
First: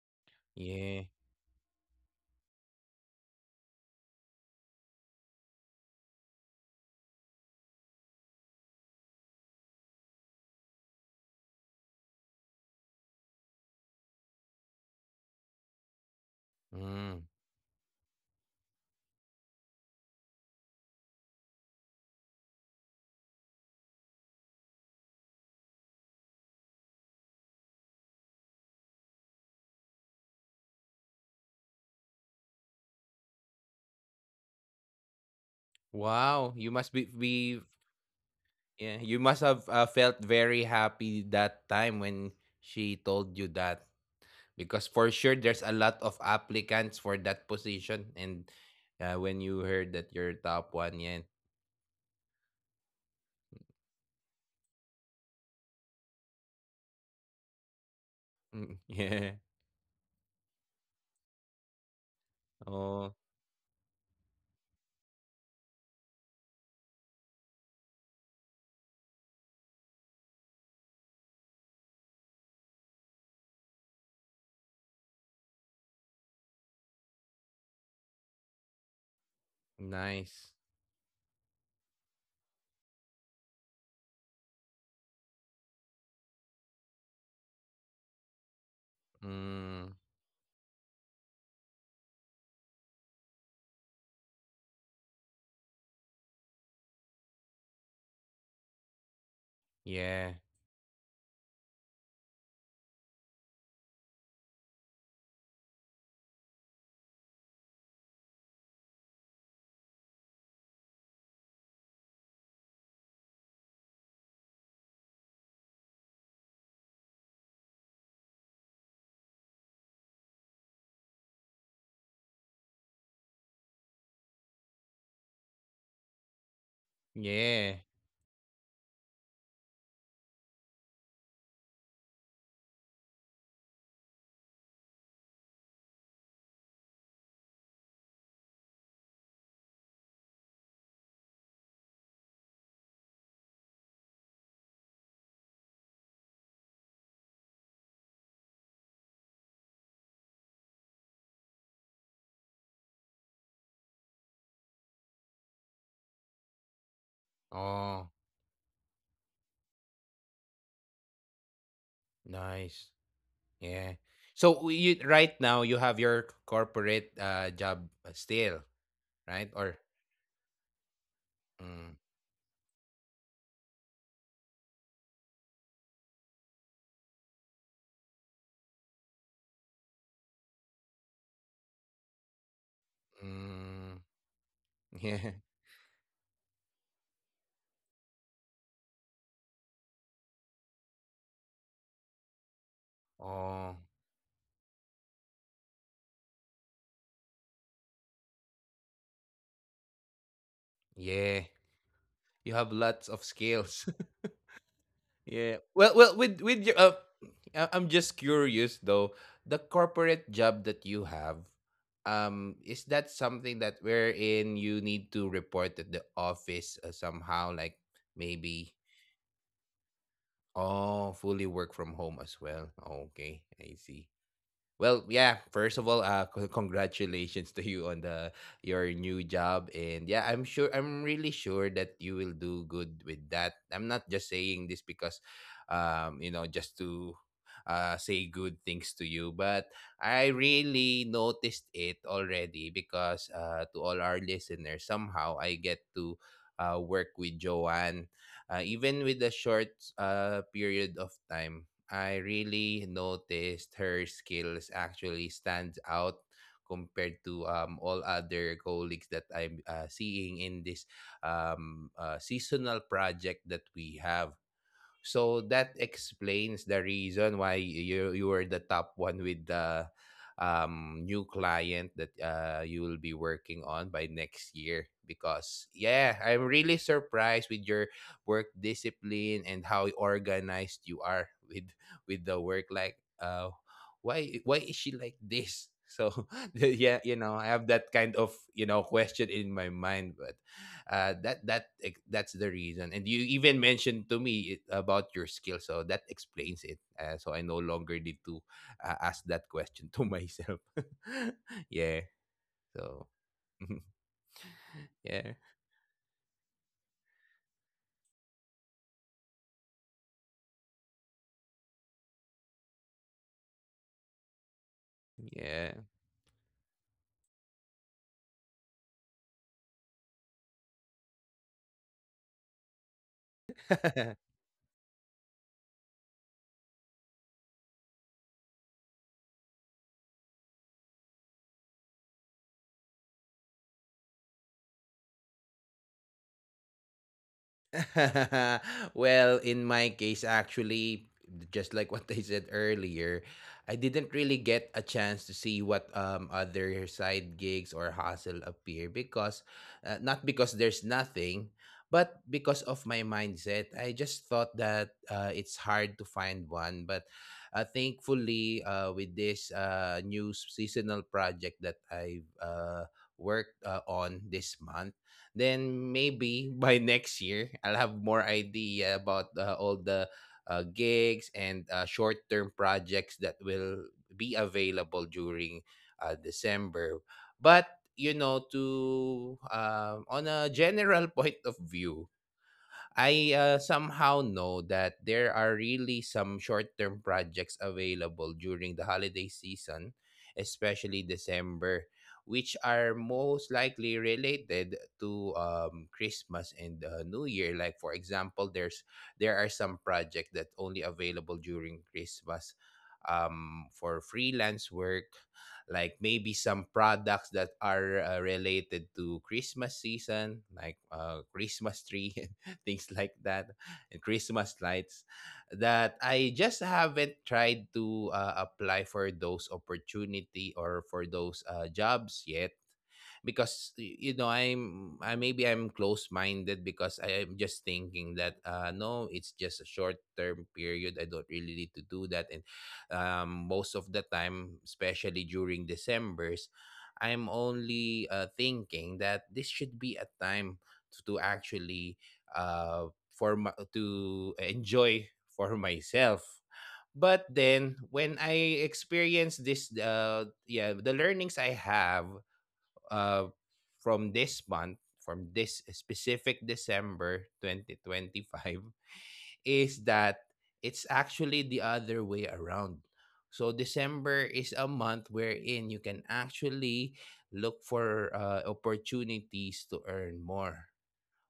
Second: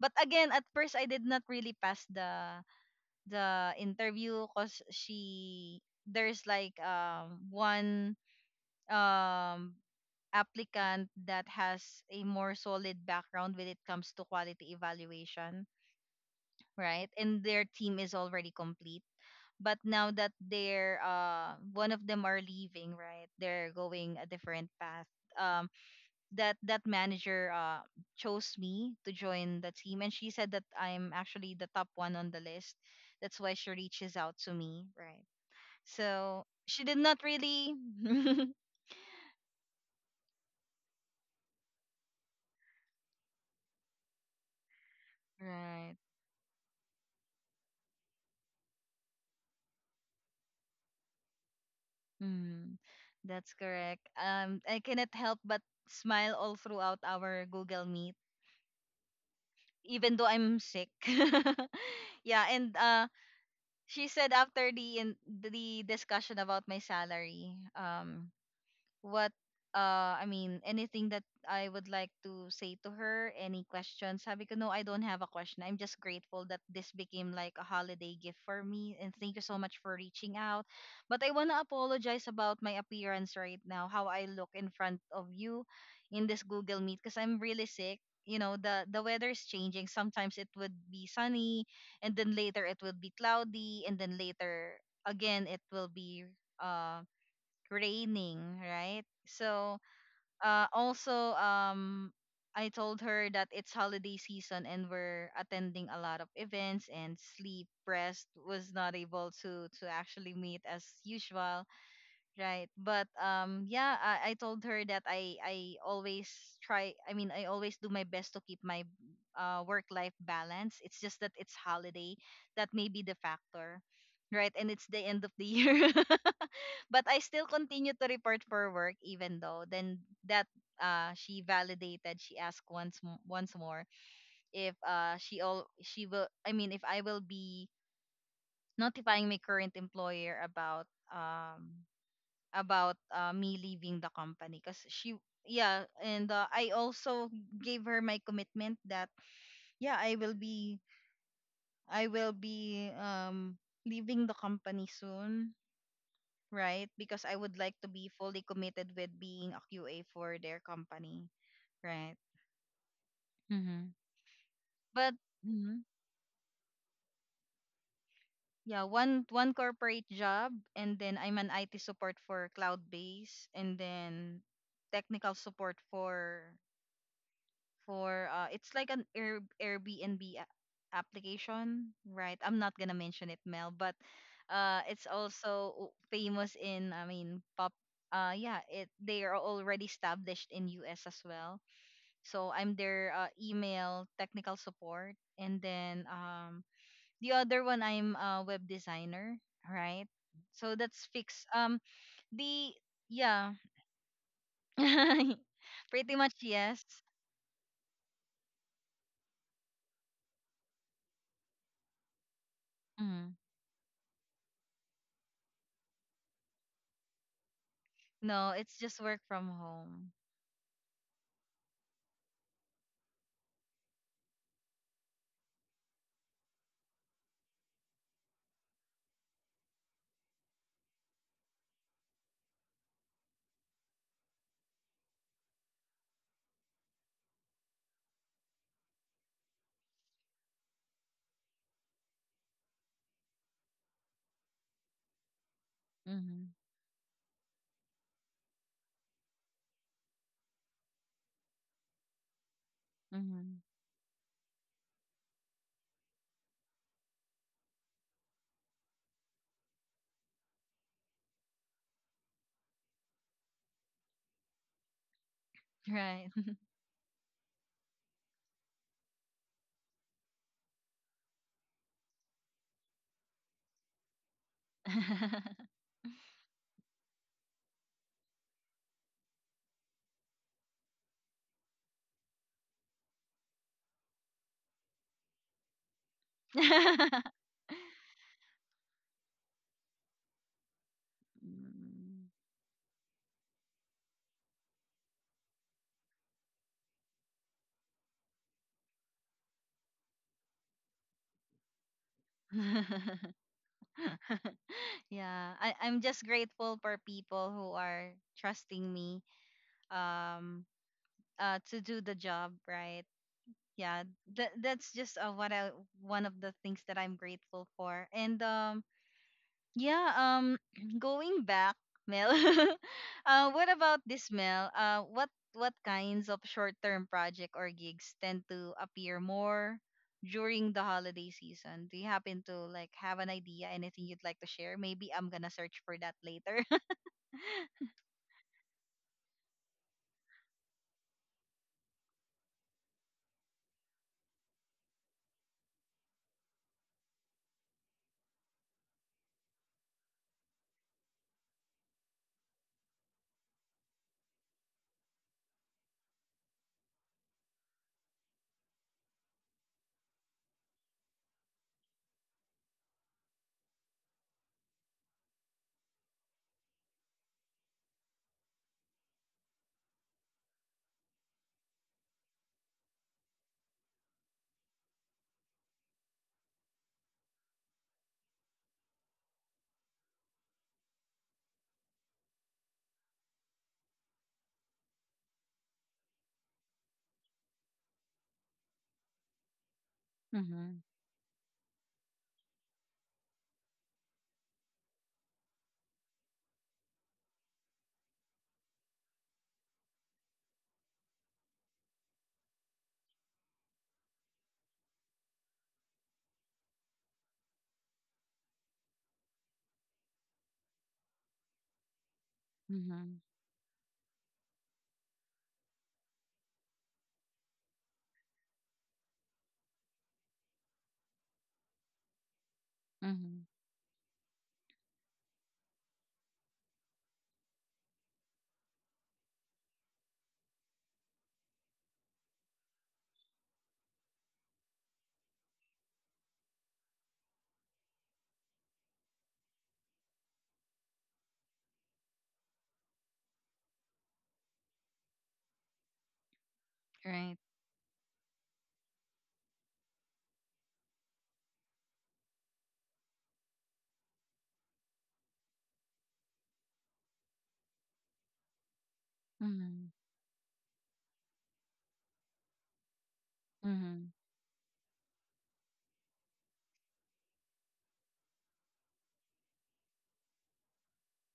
But again, at first
Yeah.
I did not really pass the interview, cause she there's like one um applicant that has a more solid background when it comes to quality evaluation, right?
Mm.
And their team is already complete. But now that they're one of them are leaving, right? They're going a different path. Um that manager chose me to join the team, and she said that I'm actually the top one on the list. That's why she reaches out to me, right? So
Wow, you
she
must
did
be
not
be
really
yeah, you must have felt very happy that time when she told you that because for sure there's a lot
right.
of applicants for that position and when you heard that you're top one, yeah.
Mm, that's correct. I cannot help but smile all throughout our Google Meet,
Mm, yeah.
even though I'm sick. Yeah. And
Oh,
she said, after the in the discussion about my salary, what I mean, anything that I would like to say to her, any questions. Sabi ko no, I don't have a question. I'm just grateful that this became like a holiday gift for me, and thank you so much for reaching
nice.
out. But I want to apologize about my appearance right now, how I look in front of you in this Google Meet, because I'm really sick. You know, the weather is changing.
Mm,
Sometimes it would be sunny, and then later it will be cloudy, and then later again it will be uh raining, right? So,
yeah.
also, I told her that it's holiday season and we're attending a lot of events, and sleep rest was not able to actually meet as usual, right? But yeah, I told her that I always try. I mean, I always do my best to keep my work life balance. It's just that it's holiday, that may be the factor. Right, and it's the end of the year. But I still
Yeah.
continue to report for work even though then that, she validated, she asked once more if she all she will I mean, if I will be notifying my current employer um about me leaving the company, because she, yeah. And I also gave her my commitment that yeah, I will be leaving the company soon, right? Because I would like to be
Oh,
fully committed with being a QA for their company, right?
nice.
Mm-hmm.
Yeah. So you
But
right now
hmm,
you have your corporate job still,
yeah, one
right? Or
corporate job, and then I'm an IT
mm,
support for cloud base, and then technical support for it's like an Airbnb application, right? I'm not going to mention it Mel, but
mm.
it's
Yeah.
also famous in, I mean pop, yeah, it they are already established in US as well. So I'm their
Oh,
email technical support, and then, the other one I'm a web designer, right? So that's fixed.
yeah. You
The
have lots of
Yeah,
skills. Yeah. Well,
pretty
well,
much
with
yes.
your, I'm just curious though. The corporate job that you have, is that
Mm.
something that wherein you need to report at the office somehow, like
No, it's just
maybe?
work from home.
Oh, fully work from home as well. Okay, I see. Well, yeah. First of all, congratulations to you on the your new job, and yeah, I'm sure, I'm really sure that you will do good with that. I'm not just saying this because, you know, just to, say good things to you, but I really noticed it already because, to all our listeners, somehow I get to,
Mm-hmm.
work with Joanne, even with a short, period of time. I really
Mm-hmm.
noticed her skills actually stands out compared to all other colleagues that I'm seeing in this seasonal project that we have. So that
Right.
explains the reason why you were the top one with the new client that you will be working on by next year, because yeah, I'm really surprised with your work discipline and how organized you are with the work, why is she like this? So yeah, you know, I have that kind of, you know, question in my mind, but
Mm.
that's the reason. And you even mentioned to me it, about your skill, so that explains it. So I no longer need to ask that question to myself. Yeah. So yeah,
Yeah, I'm just grateful for people who are trusting me. Um, to do the job right. Yeah, that's just what I
yeah.
one of the things that I'm grateful for. And yeah. Going back Mel, what about this Mel what kinds of short-term project or gigs tend to appear more during the holiday season? Do you happen to like have an idea, anything you'd like to share? Maybe I'm gonna search for that later.
Well, in my case, actually, just like what I said earlier, I didn't really get a chance to see what other side gigs or hustle appear because, not because there's nothing, but because of my mindset. I just thought that it's hard to find one. But thankfully, with this new seasonal project that I've worked on this month, then maybe by next year I'll have more idea about all the gigs and short-term projects that will be available during December. But you know, to on a general point of view, I somehow know that there are really some short-term projects available during the holiday season,
Mhm.
especially December, which are most likely related to Christmas and New Year. Like for example, there are some projects that only available during Christmas, for freelance work, like maybe some products that are related to Christmas season, like Christmas tree, things like
Mhm.
that, and Christmas lights that I just haven't tried to apply for those opportunity or for those jobs yet,
Mhm.
because you know, I'm I maybe I'm close-minded because I am just thinking that no, it's just a short-term period, I don't really need to do that. And most of the time, especially during decembers, I'm only thinking that this should be a time to actually uh for my, to enjoy for myself. But
Right.
then when I experience this, yeah, the learnings I have uh, from this month, from this specific December 2025, is
Mhm.
that it's actually the other way around. So
Mhm.
December is a month wherein you can actually look for opportunities to earn more.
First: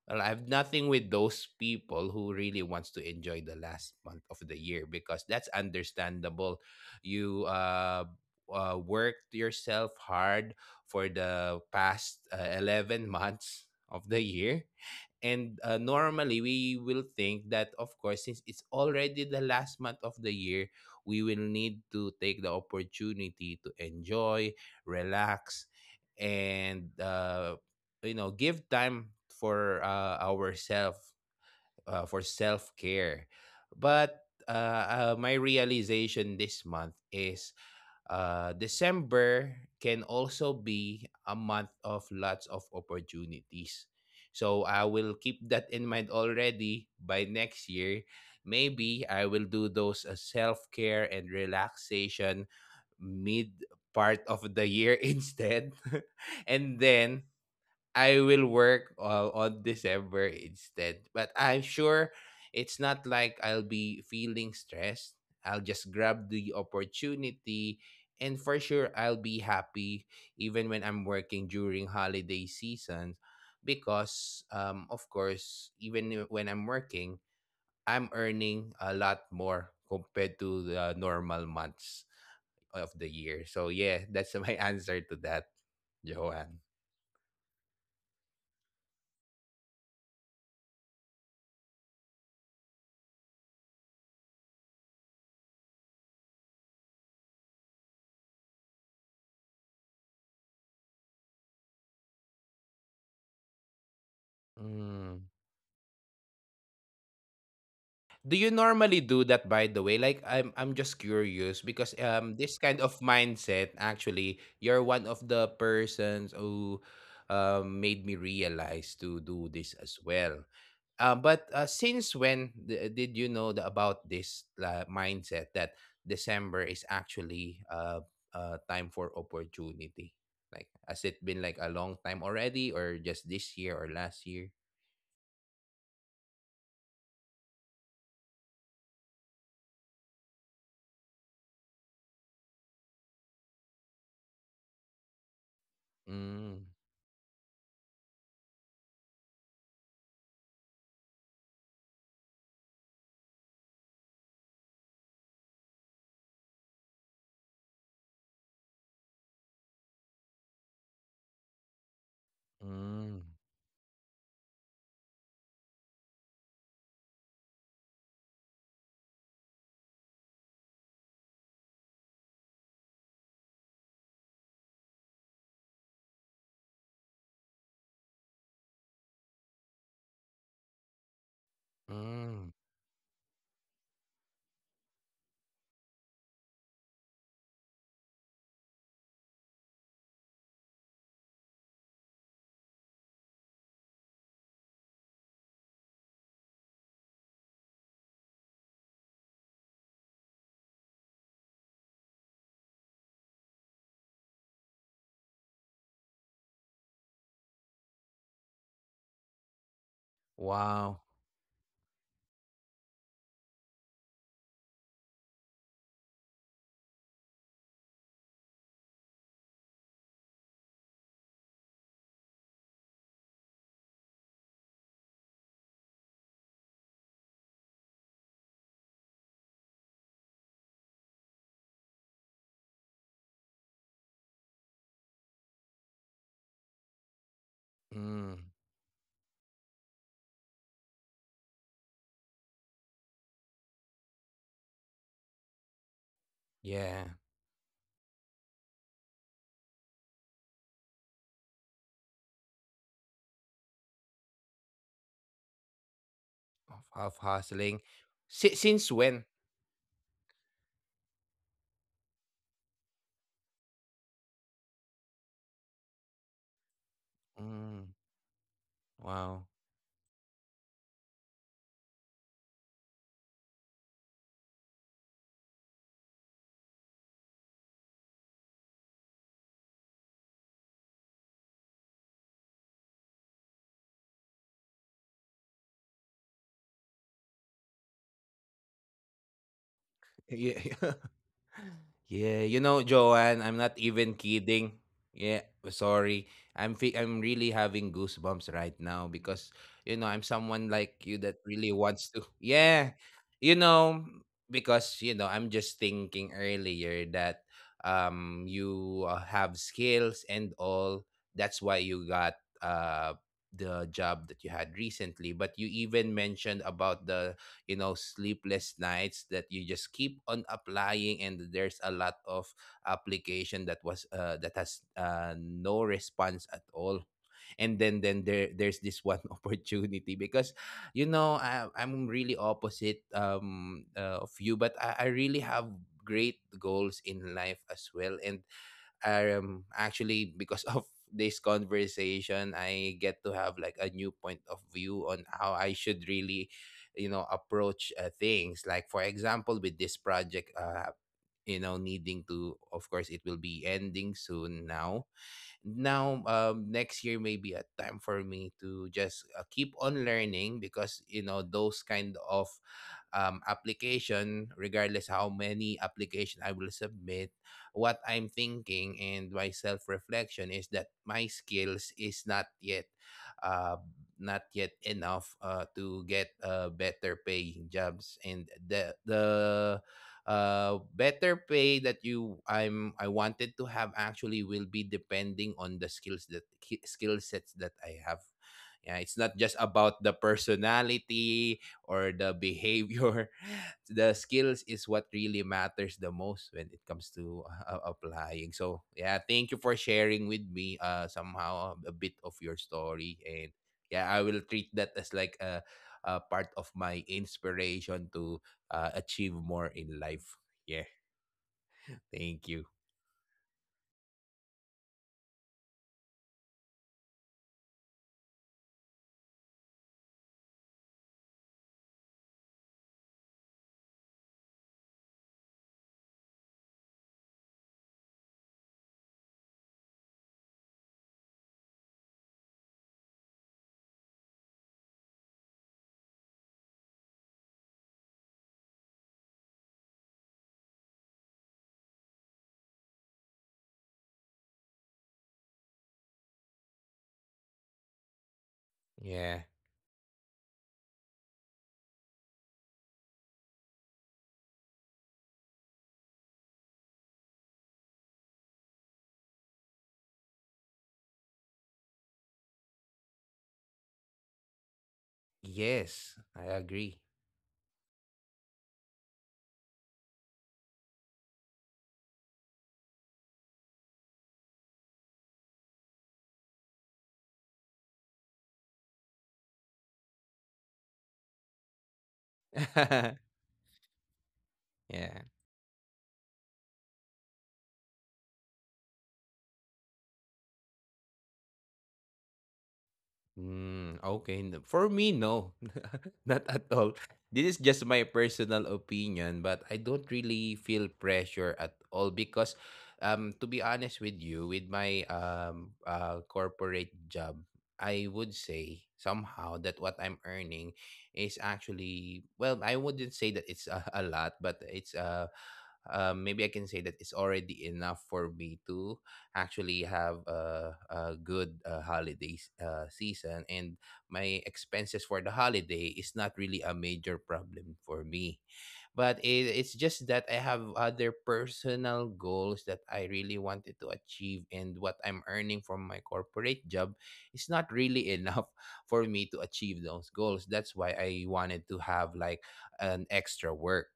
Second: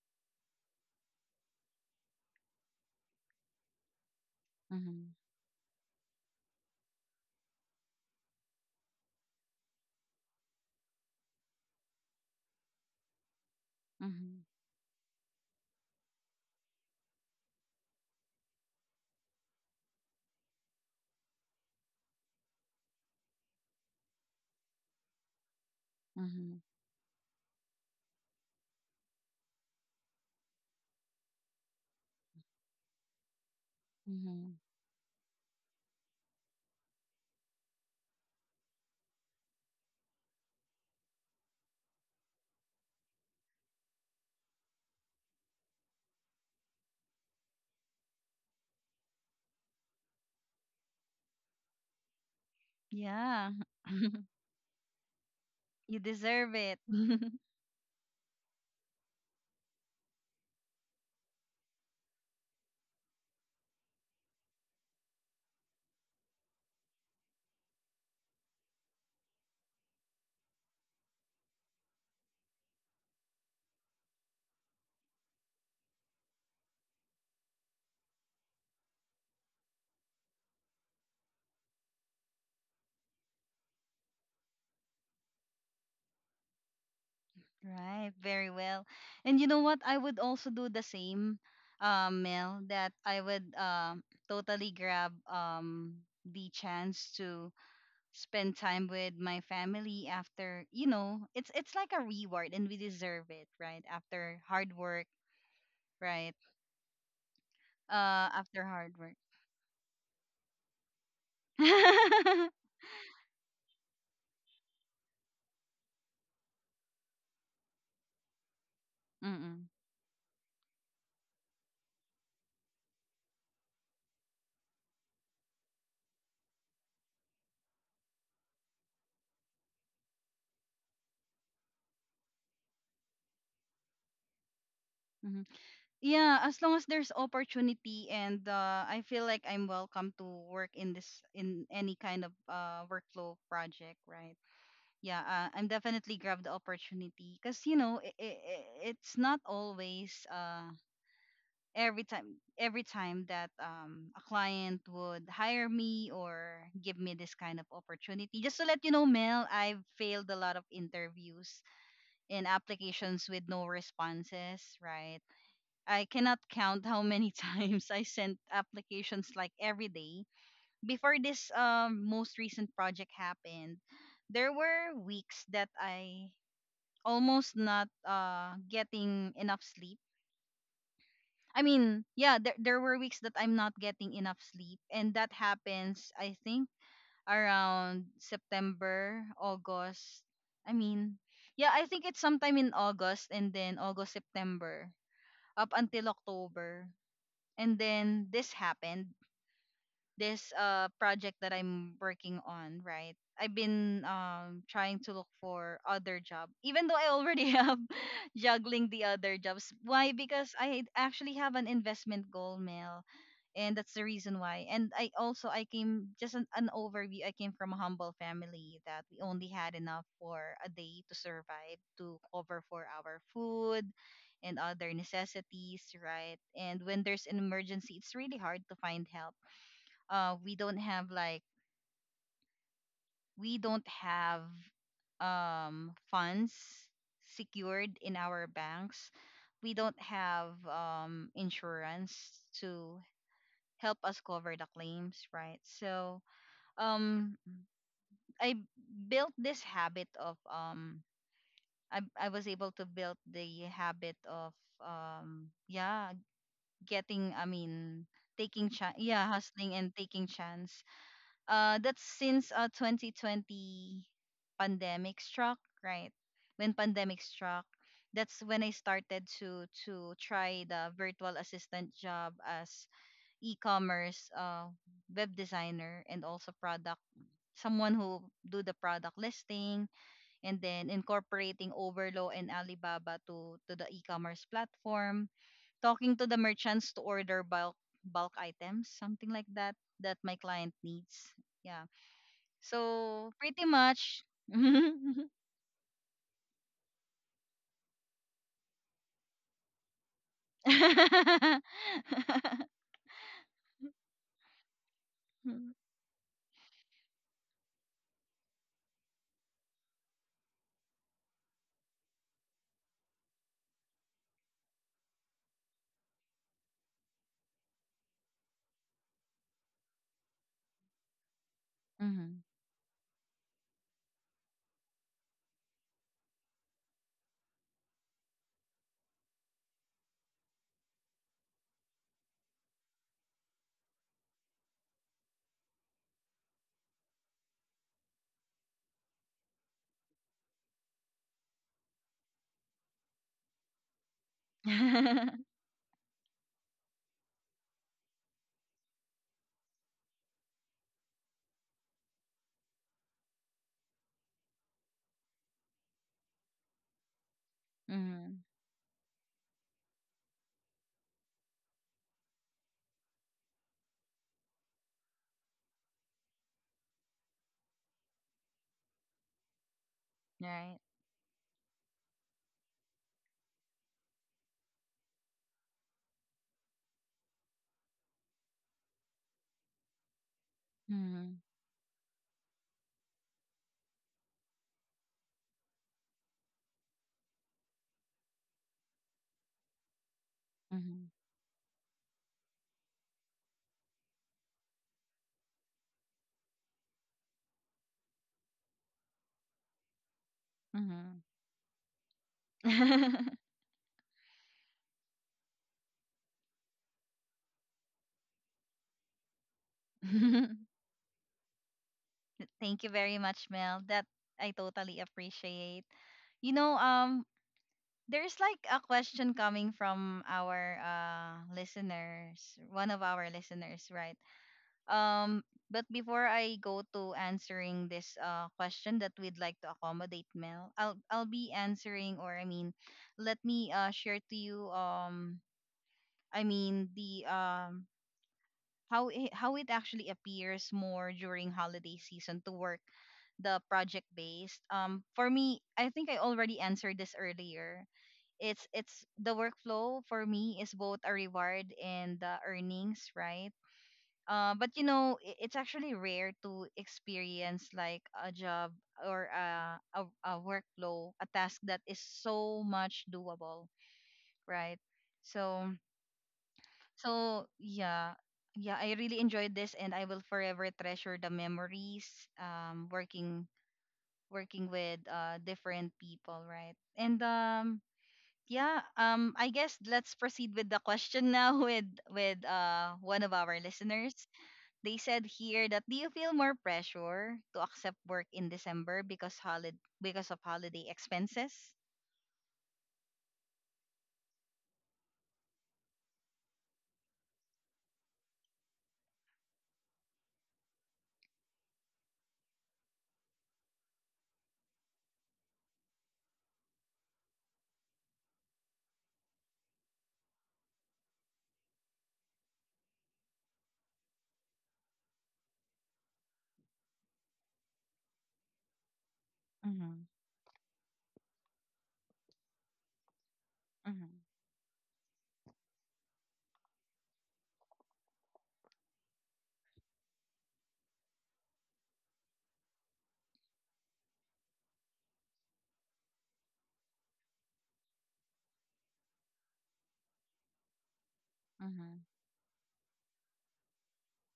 Well, I have nothing with those people who really wants to enjoy the last month of the year,
Mhm.
because that's understandable. You worked yourself hard for the past 11 months of the
Mm-hmm.
year, and normally, we will think that, of course, since it's already the last month of the year, we will need to take the opportunity to enjoy, relax,
Mm-hmm.
and you know, give time for ourselves, for self care. But
Mm-hmm.
my realization this month is December can also be a month of lots of opportunities. So I will keep that in mind already by next year. Maybe I will do those self care and relaxation mid
Yeah.
part of the year instead.
You
And
deserve it.
then I will work on December instead. But I'm sure it's not like I'll be feeling stressed. I'll just grab the opportunity, and for sure I'll be happy even when I'm working during holiday seasons, because of course, even when I'm working, I'm earning a lot more compared to the normal months of the year. So yeah, that's my answer to that, Joanne.
Right, very well. And you know what? I would also do the same, Mel, that I would totally grab the chance to spend time with my family after, it's like a reward and we deserve it, right? After hard work, right?
Do you
After
normally do
hard
that
work.
by the way? Like I'm just curious because this kind of mindset, actually, you're one of the persons who made me realize to do this
Mm-mm.
as well. But since when did you know the, about this mindset that December is actually time for opportunity? Like has it been like a long time already or just this year or last year?
Mm-hmm. Yeah, as long as there's opportunity and I feel like I'm welcome to work in this in any kind of workflow project, right? Yeah, I'm definitely
Mm,
grab the opportunity because it's not always every time that a client would hire me or give me this kind of opportunity. Just to let you know, Mel, I've failed a lot of interviews and
mm,
applications with no responses, right? I cannot count how many times I sent applications, like every day. Before this most recent project happened, there were weeks that I almost not getting enough sleep. I mean, yeah, there,
mm.
there were weeks that I'm not getting enough sleep. And that happens, I think, around September, August. I mean, yeah, I think it's sometime in August, and then August, September, up until October. And then this happened, this project that I'm working on, right? I've been trying to look for other job, even though I already have juggling the other jobs. Why? Because I
Wow.
actually have an investment goal, Mel, and that's the reason why. And I also I came just an overview. I came from a humble family that we only had enough for a day to survive, to cover for our food, and other necessities, right? And when there's an emergency, it's really hard to find help. uh we don't have like we don't have funds secured in our
Mm,
banks. We don't have insurance to help us cover the claims, right? So um
yeah,
I built this habit of I was able to build the habit of um yeah getting
of
I mean
hustling.
taking chance,
Si
yeah,
Since
hustling
when?
and taking chance. That's since 2020 pandemic struck, right? When pandemic struck, that's
Mm,
when I started
wow.
to try the virtual assistant job as e-commerce web designer and also product, someone who do the product listing, and then incorporating Overlo and Alibaba to the e-commerce platform, talking to the merchants to order bulk items, something like that that my client needs.
Yeah.
Yeah.
Yeah,
So
you
pretty
know,
much.
Joanne, I'm not even kidding. Yeah, sorry. I'm really having goosebumps right now because you know I'm someone like you that really wants to. Yeah, you know, because you know I'm just thinking earlier that you have skills and all. That's why you got the job that you had recently. But you even mentioned about the, you know, sleepless nights that you just keep on
Mhm.
applying, and there's a lot of application that was that has no response at all. And then then there there's this one opportunity because you know I'm really opposite, of you, but I really have great goals in life as well. And actually, because of this conversation, I get to
Mhm.
have like a new point of view on how I should really, you know, approach things. Like for example, with this project, you know, needing to, of course it will be ending soon now. Next year may be a time for me to just keep on learning, because you know those kind of application, regardless how many application I will submit, what I'm
Right.
thinking and my self-reflection is that my skills is uh, not yet enough to get better paying jobs, and
Mhm.
the better pay that you I'm I wanted to have actually will be depending on the skills that skill sets that I have. Yeah, it's not just
Mhm.
about the personality, or the behavior, the skills is what really matters the most when it comes to applying. So yeah, thank you for
Mhm.
sharing with me somehow a bit of your story. And yeah, I will treat that as like a part of my inspiration to achieve more in life. Yeah,
Thank you very much,
thank you.
Mel. That I totally appreciate. You know, there's like a question coming from our listeners, one of our listeners, right? Um, but before I go to answering this question that we'd like to accommodate, Mel, I'll be answering, or I mean, let me share to you I mean the how it actually appears more during holiday season to work the project based. For me, I think I already answered this earlier. It's the workflow for
Yeah.
me is both a reward and the earnings, right? But you know, it's actually rare to experience like a job or a workflow, a task that is so much doable, right? So
Yes,
so
I agree.
yeah, yeah, I really enjoyed this, and I will forever treasure the memories working working with different people, right? And yeah, I guess let's proceed with the question now with one of our listeners. They said here that do you
Yeah.
feel more pressure to accept work in December because holiday because of holiday expenses?
Mm, okay. For me, no. Not at all. This is just my personal opinion, but I don't really feel pressure at all because to be honest with you, with my corporate job, I would say somehow that what I'm earning is actually, well, I wouldn't say that it's a lot, but it's maybe I can say that it's already enough for me to
Mm-hmm.
actually have a good holiday season, and
Mm-hmm.
my expenses for the holiday is not really a major problem for me. But it's just that I have other personal goals that I really wanted to achieve, and what I'm earning from my corporate job is not really enough for me to achieve those goals. That's why I
Mm-hmm.
wanted to have like an extra work,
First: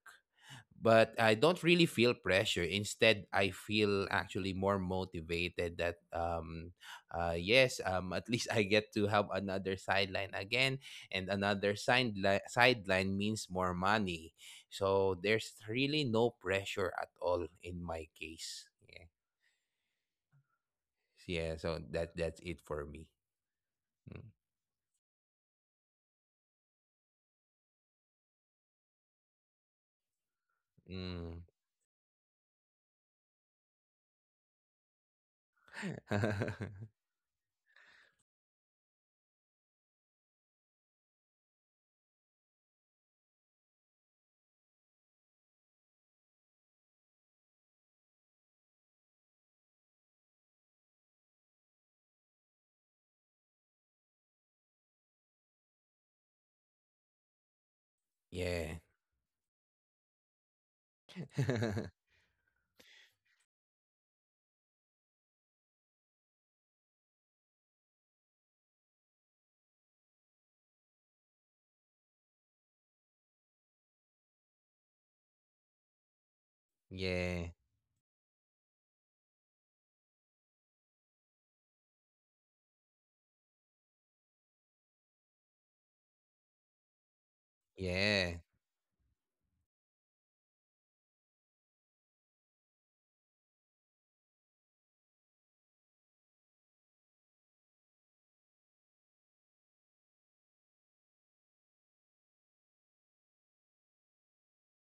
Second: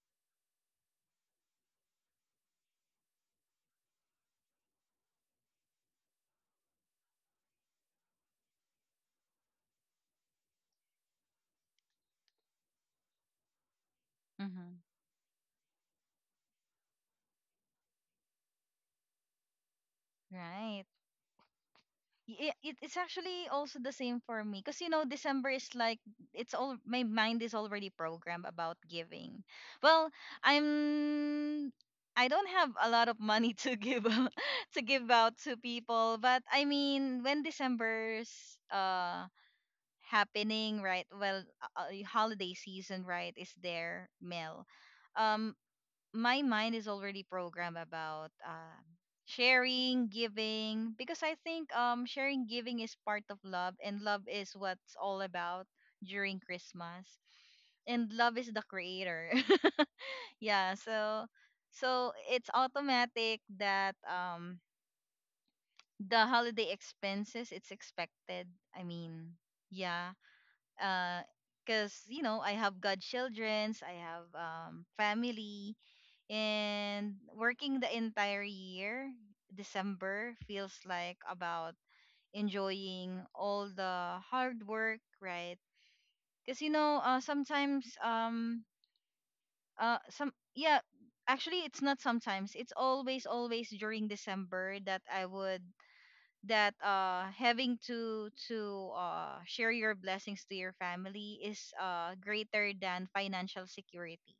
but I don't really feel pressure. Instead, I feel actually more motivated that yes, at least I get to have another sideline again, and another sideline means more money. So
Mm-hmm.
there's really no pressure at all in my case. Yeah.
Right.
Yeah, so that that's it for me.
It's actually also the same for me because you know December is like it's all my mind is already programmed about giving. Well,
Mm.
I'm I don't have a lot of money to give out, to give out to people,
Mm.
but I mean when December's uh happening, right? Well, holiday season, right, is there, Mel. Um, my mind is already programmed about sharing, giving, because I think sharing, giving is part of love, and love is what's all about during Christmas, and love
Yeah.
is the creator. Yeah, so so it's automatic that the holiday expenses it's expected. I mean, yeah, because you know I have godchildrens, I have family,
Yeah.
and working the entire year, December feels like about enjoying all the hard work, right? Because you know, sometimes
Yeah.
some yeah, actually it's not sometimes it's always during December that I would that having to share your blessings to your family is greater than financial security,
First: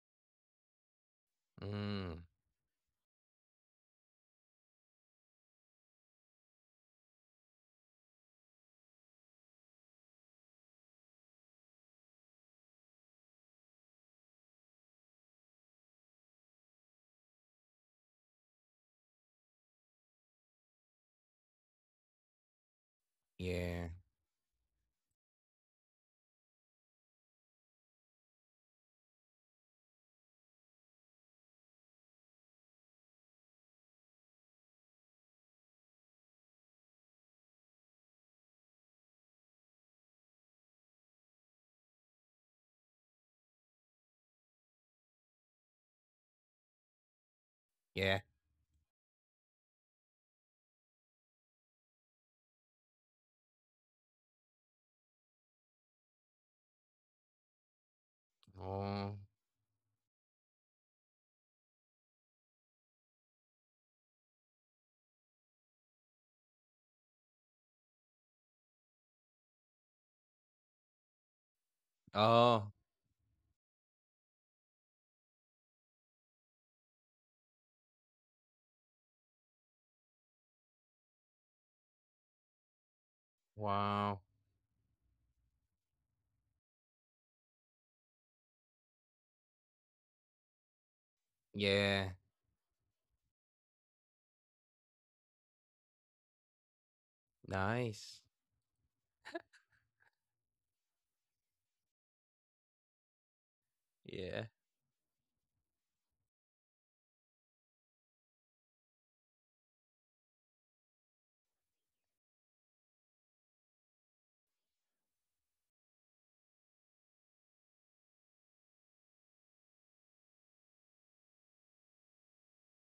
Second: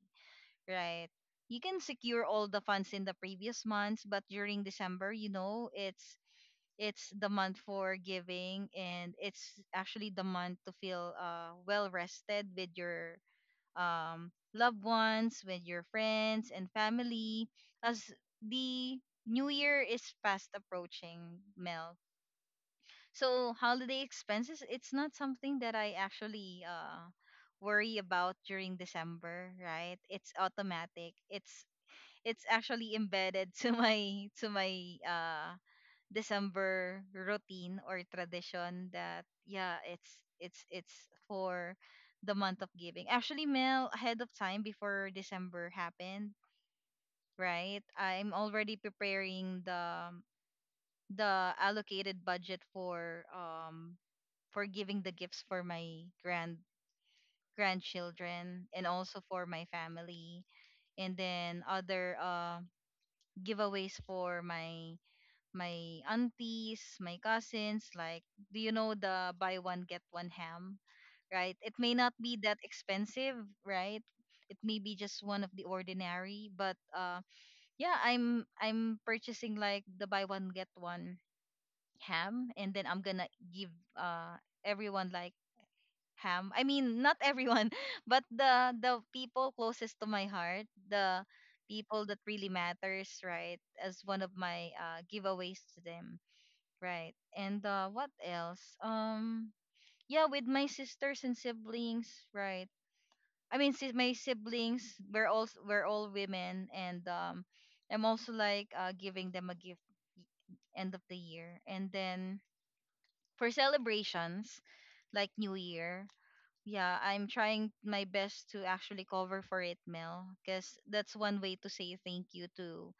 right? You can
Mm.
secure all the funds in the previous months, but during December you know it's the month for giving, and it's actually the month to feel well rested with your loved ones, with your friends and family, as the new year is fast approaching, Mel. So
Yeah.
holiday expenses, it's not something that I actually worry about during December, right? It's automatic. It's actually embedded to my uh December routine or tradition, that yeah, it's for the month of giving. Actually, Mel, ahead of time before December happened, right?
Yeah.
I'm already preparing the allocated budget for giving the gifts for my grandchildren and
Oh.
also for my family, and then other giveaways for my my aunties my cousins, like do you know the buy one get one ham, right? It may not be that
Oh,
expensive, right? It may be just one of the ordinary, but yeah, I'm purchasing like the buy one get one ham, and then I'm gonna give
wow.
uh everyone like ham. I mean, not everyone, but the people closest to my heart, the people
Yeah,
that really matters, right? As one of my giveaways to them, right? And what
nice.
else? Yeah, with my sisters and siblings, right? I mean, my
Yeah.
siblings, we're all women, and I'm also like giving them a gift end of the year, and then for celebrations like New Year, yeah, I'm trying my best to actually cover for it, Mel, because that's one way to say thank you to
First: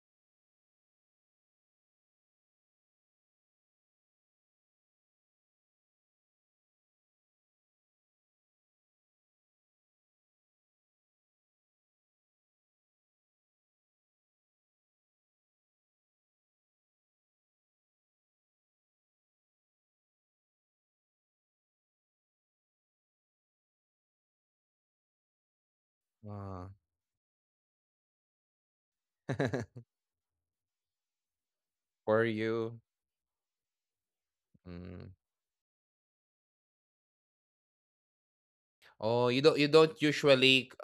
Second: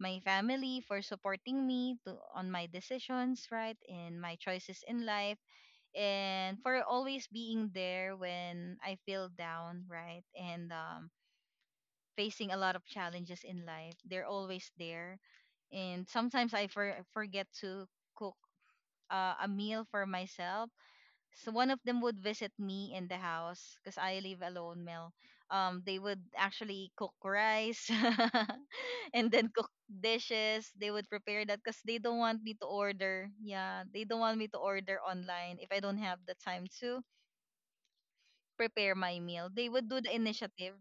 my family for supporting me to, on my decisions, right, and my choices in life, and for always being there when I feel down, right, and facing a lot of challenges in life. They're always there, and sometimes I forget to cook a meal for myself, so one of them would visit me in the house because I live alone, Mel. They would
Wow.
actually cook rice and then cook dishes. They would prepare that because they don't
For
want me to
you.
order. Yeah, they don't want me to order
Mm.
online if I don't have the time to prepare my
Oh, you
meal.
don't you
They would
don't
do the
usually
initiative.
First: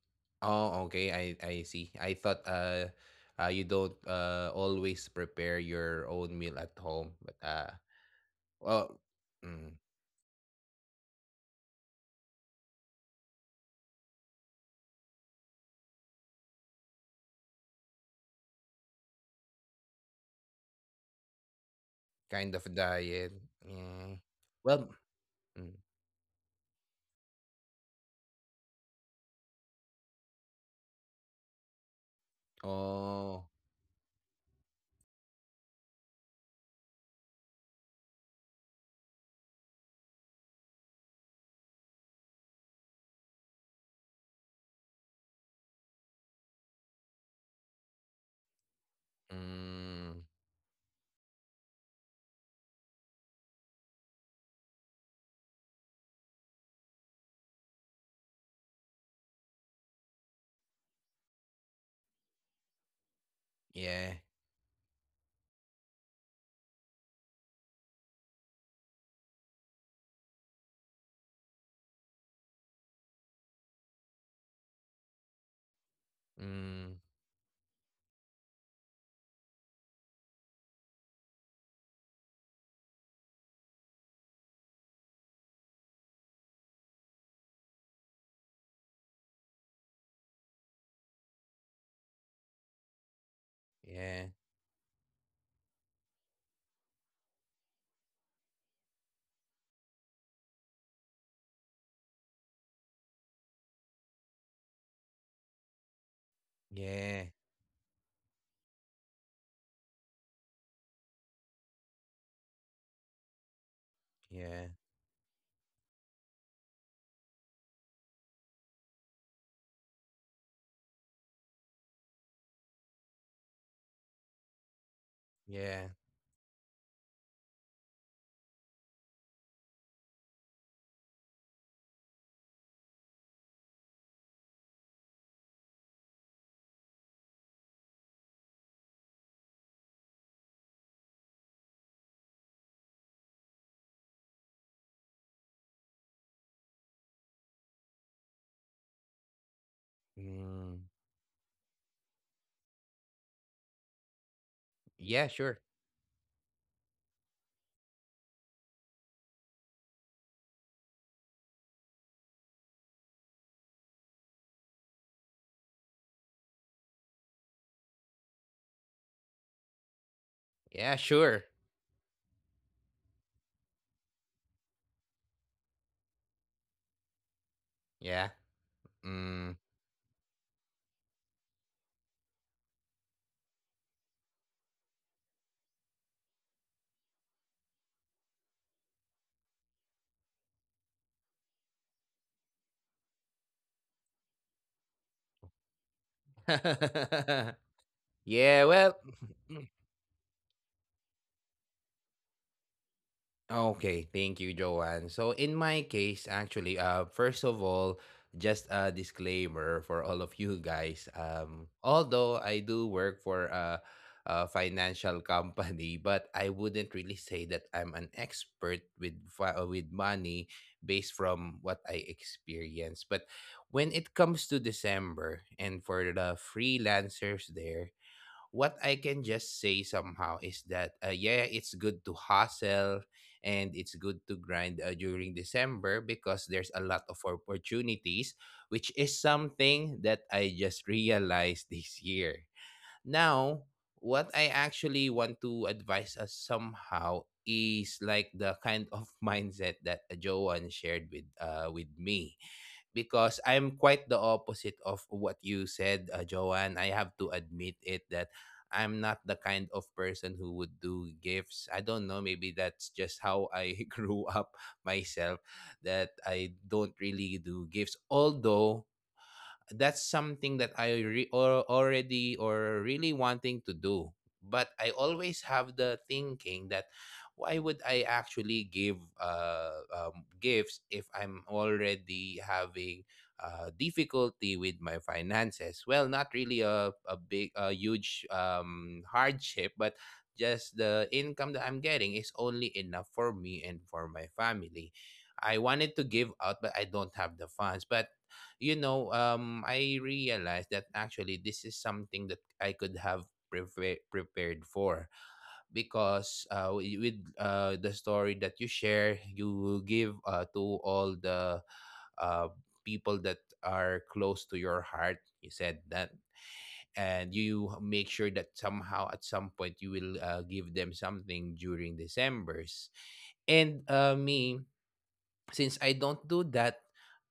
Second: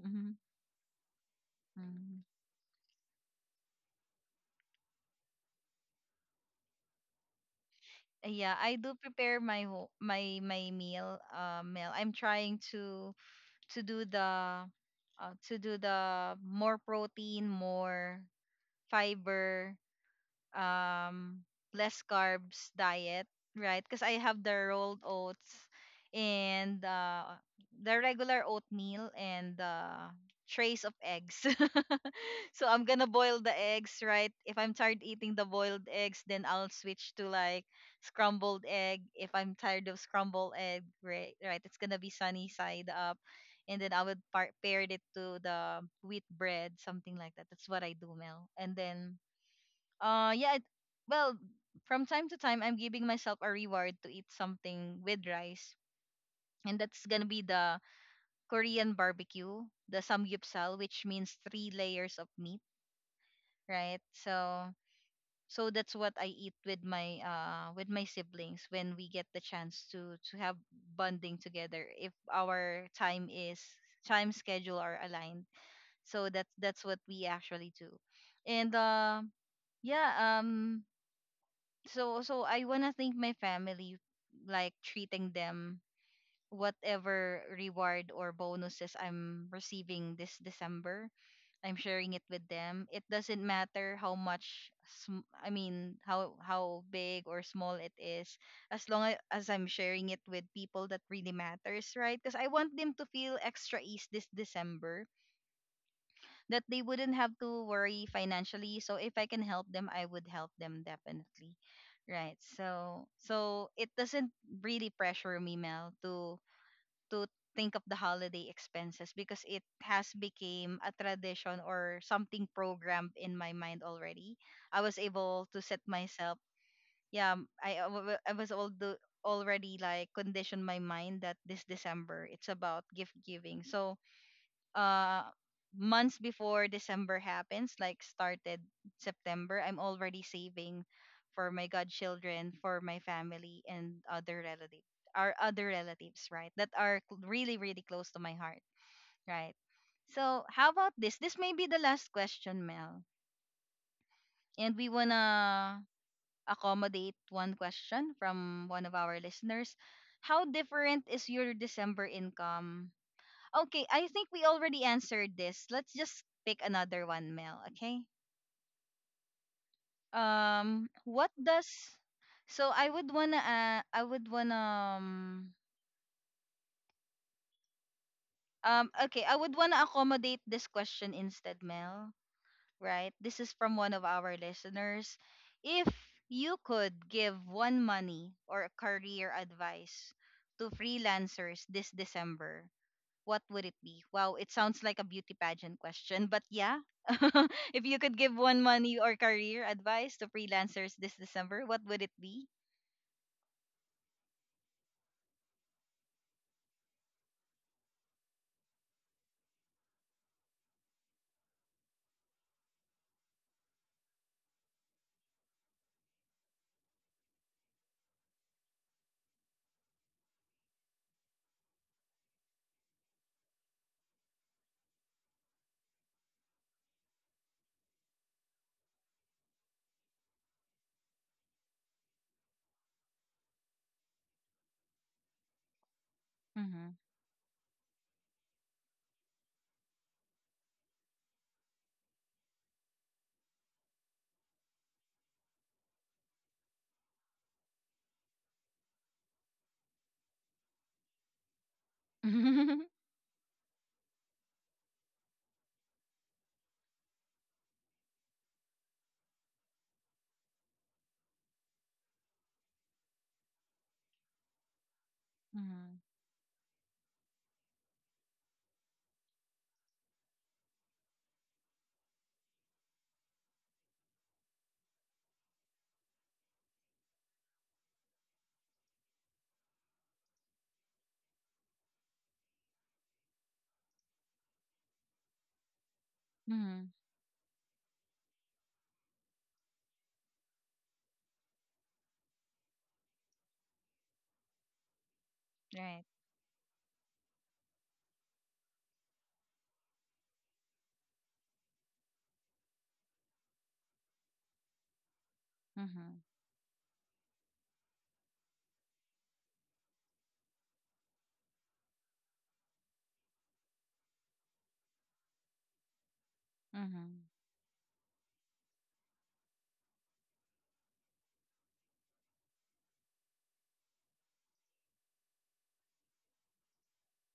Hmm.
Oh, okay. I see. I
Mm-hmm.
thought you don't always prepare your own meal at home, but
Yeah, I do
well,
prepare my
mm,
my meal. Meal. I'm trying to to do the to do the more protein, more fiber, um, less
kind of
carbs diet,
diet.
right? Because
Yeah.
I have the
Well,
rolled oats
mm,
and the regular oatmeal and trays of eggs. So I'm gonna boil
oh.
the eggs, right? If I'm tired eating the boiled eggs, then I'll switch to like scrambled egg. If I'm tired of scrambled egg, right? Right, it's gonna be sunny side up. And then I would pair it to the wheat bread, something like that. That's what I do, Mel. And then
Mm,
yeah. It, well, from time to time, I'm giving myself a reward to eat something with rice, and that's gonna be the Korean barbecue, the samgyeopsal, which means three layers of meat, right?
yeah.
So, so that's what I eat with my siblings when we get the chance to have bonding together. If our time schedule are aligned, so that's what
Mm,
we actually do, and yeah. So so I wanna thank my family like treating them whatever reward or bonuses I'm receiving this December. I'm sharing it with them. It doesn't matter how
yeah.
much I mean how big or small it is, as long as I'm sharing it with people that really matters, right? Cuz I want them to feel extra ease this December, that they wouldn't have
Yeah.
to worry financially. So if I can help them, I would help them definitely. Right. So so it doesn't
Yeah.
really pressure me, Mel, to think of the holiday expenses because it has became a tradition or something programmed in my mind already. I was able to set
Yeah.
myself. Yeah, I was all the already like conditioned my mind that this December it's about gift giving. So uh months before December happens, like started September, I'm already saving for my godchildren, for my family and other relative, our other relatives, right? That are really, really close to my heart, right? So how about
Mm.
this? This may be the last question, Mel. And we
Yeah, sure.
wanna accommodate one question from one of our listeners. How different is your December income? Okay, I think we already answered this. Let's just pick another one, Mel. Okay.
Yeah,
What
sure.
does? So I would wanna,
Yeah.
okay, I would
Mm.
wanna accommodate this question instead, Mel. Right? This is from one of our listeners. If you could give one money or career advice to freelancers this December, what would it be? Wow, it sounds like a beauty pageant question, but yeah. If you could give
yeah,
one money or career advice to freelancers this December, what would it be?
Okay, thank you, Joanne. So in my case, actually, first of all, just a disclaimer for all of you guys. Although I do work for a financial company, but I wouldn't really say that I'm an expert with with money based from what I experience. But when it comes to December and for the freelancers there, what I can just say somehow is that yeah, it's good to hustle and it's good to grind during December because there's a
Mhm.
lot of opportunities, which is something that I just realized this year. Now, what I actually want to advise us somehow is like the kind of mindset that Joan shared with me
Mhm.
because I'm quite the opposite of what you said, Joanne. I have to admit it that I'm not the kind of person who would do gifts. I don't know, maybe that's just how I grew up myself that I don't really do gifts. Although that's something that I re- or already or really wanting to do. But I always have the thinking that why would I actually give gifts if I'm already having difficulty with my finances? Well, not really
Mhm.
a big, a huge hardship, but just the income that I'm getting is only enough for me and for my family. I wanted
Right.
to give out, but I don't have the funds. But you know, I realized that actually this is something that I could have prepared for
Mhm.
because wi- with the story that you share, you give to all the uh, people that are close to your heart. You said that,
Mhm.
and you make sure that somehow at some point you will give them something during December's. And me, since I don't do that,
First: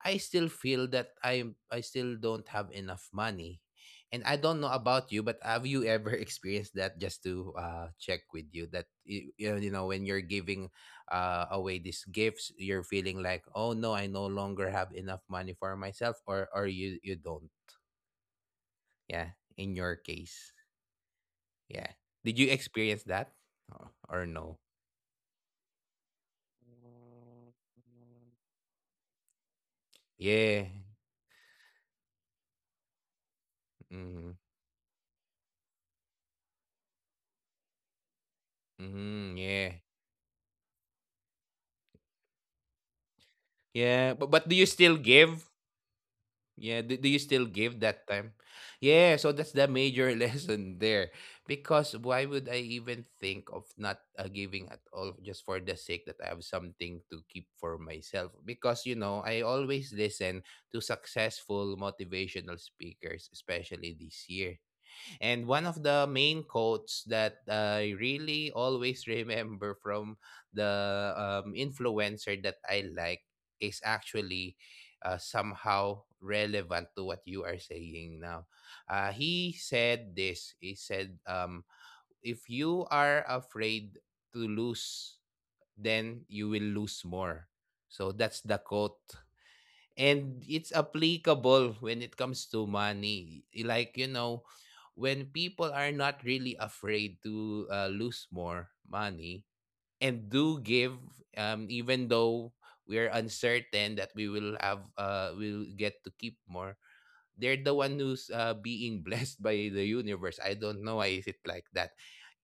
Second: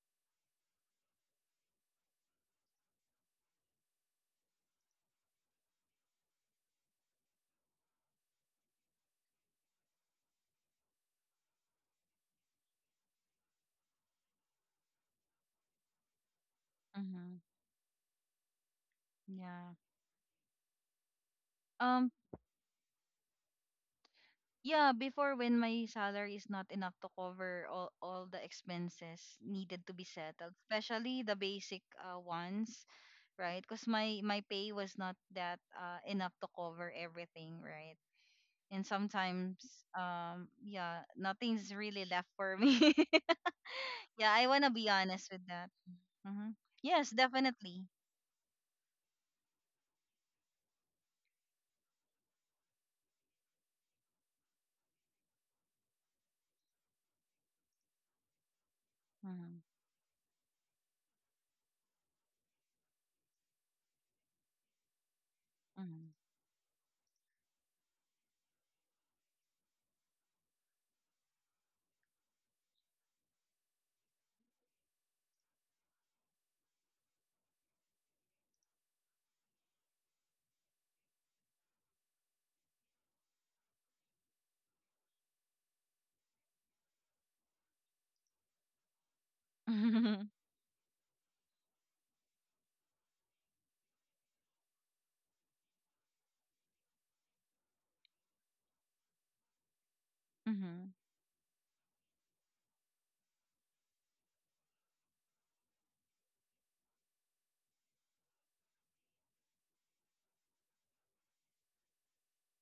I still feel that I still don't have enough money. And I don't know about you, but have you ever experienced that? Just to check with you that you know when you're giving away these gifts, you're feeling like, oh no, I no longer have enough money for myself, or you you
Mhm.
don't. Yeah, in
Yeah.
your case, yeah.
Um
Did you experience that, or no?
yeah, before when my salary is not enough to cover all the expenses needed to be settled,
Yeah.
especially the basic ones, right? Because my
Mm-hmm.
my pay was not that enough to cover everything, right? And
Mm-hmm.
sometimes
Yeah.
yeah, nothing's really left for me.
Yeah,
Yeah, I
but do
want
you
to be
still
honest with
give?
that hmm
Yeah,
yes,
do you still give
definitely.
that time? Yeah, so that's the major lesson there. Because why would I even think of not giving at all just for the sake that I have something to keep for myself? Because, you know, I
Mm-hmm.
always listen to successful motivational speakers, especially this year. And one of the main quotes that I really always remember from the influencer that I like is actually somehow relevant to what you are saying now. He said this. He said, if you are afraid to lose, then you will lose more. So that's the quote
Mm-hmm.
and it's applicable when it comes to money, like you know, when people are not really afraid to lose more money and do
Mm-hmm.
give, even though we are uncertain that we will have we'll get to keep more. They're the one who's being blessed by the universe. I don't know why is it like that.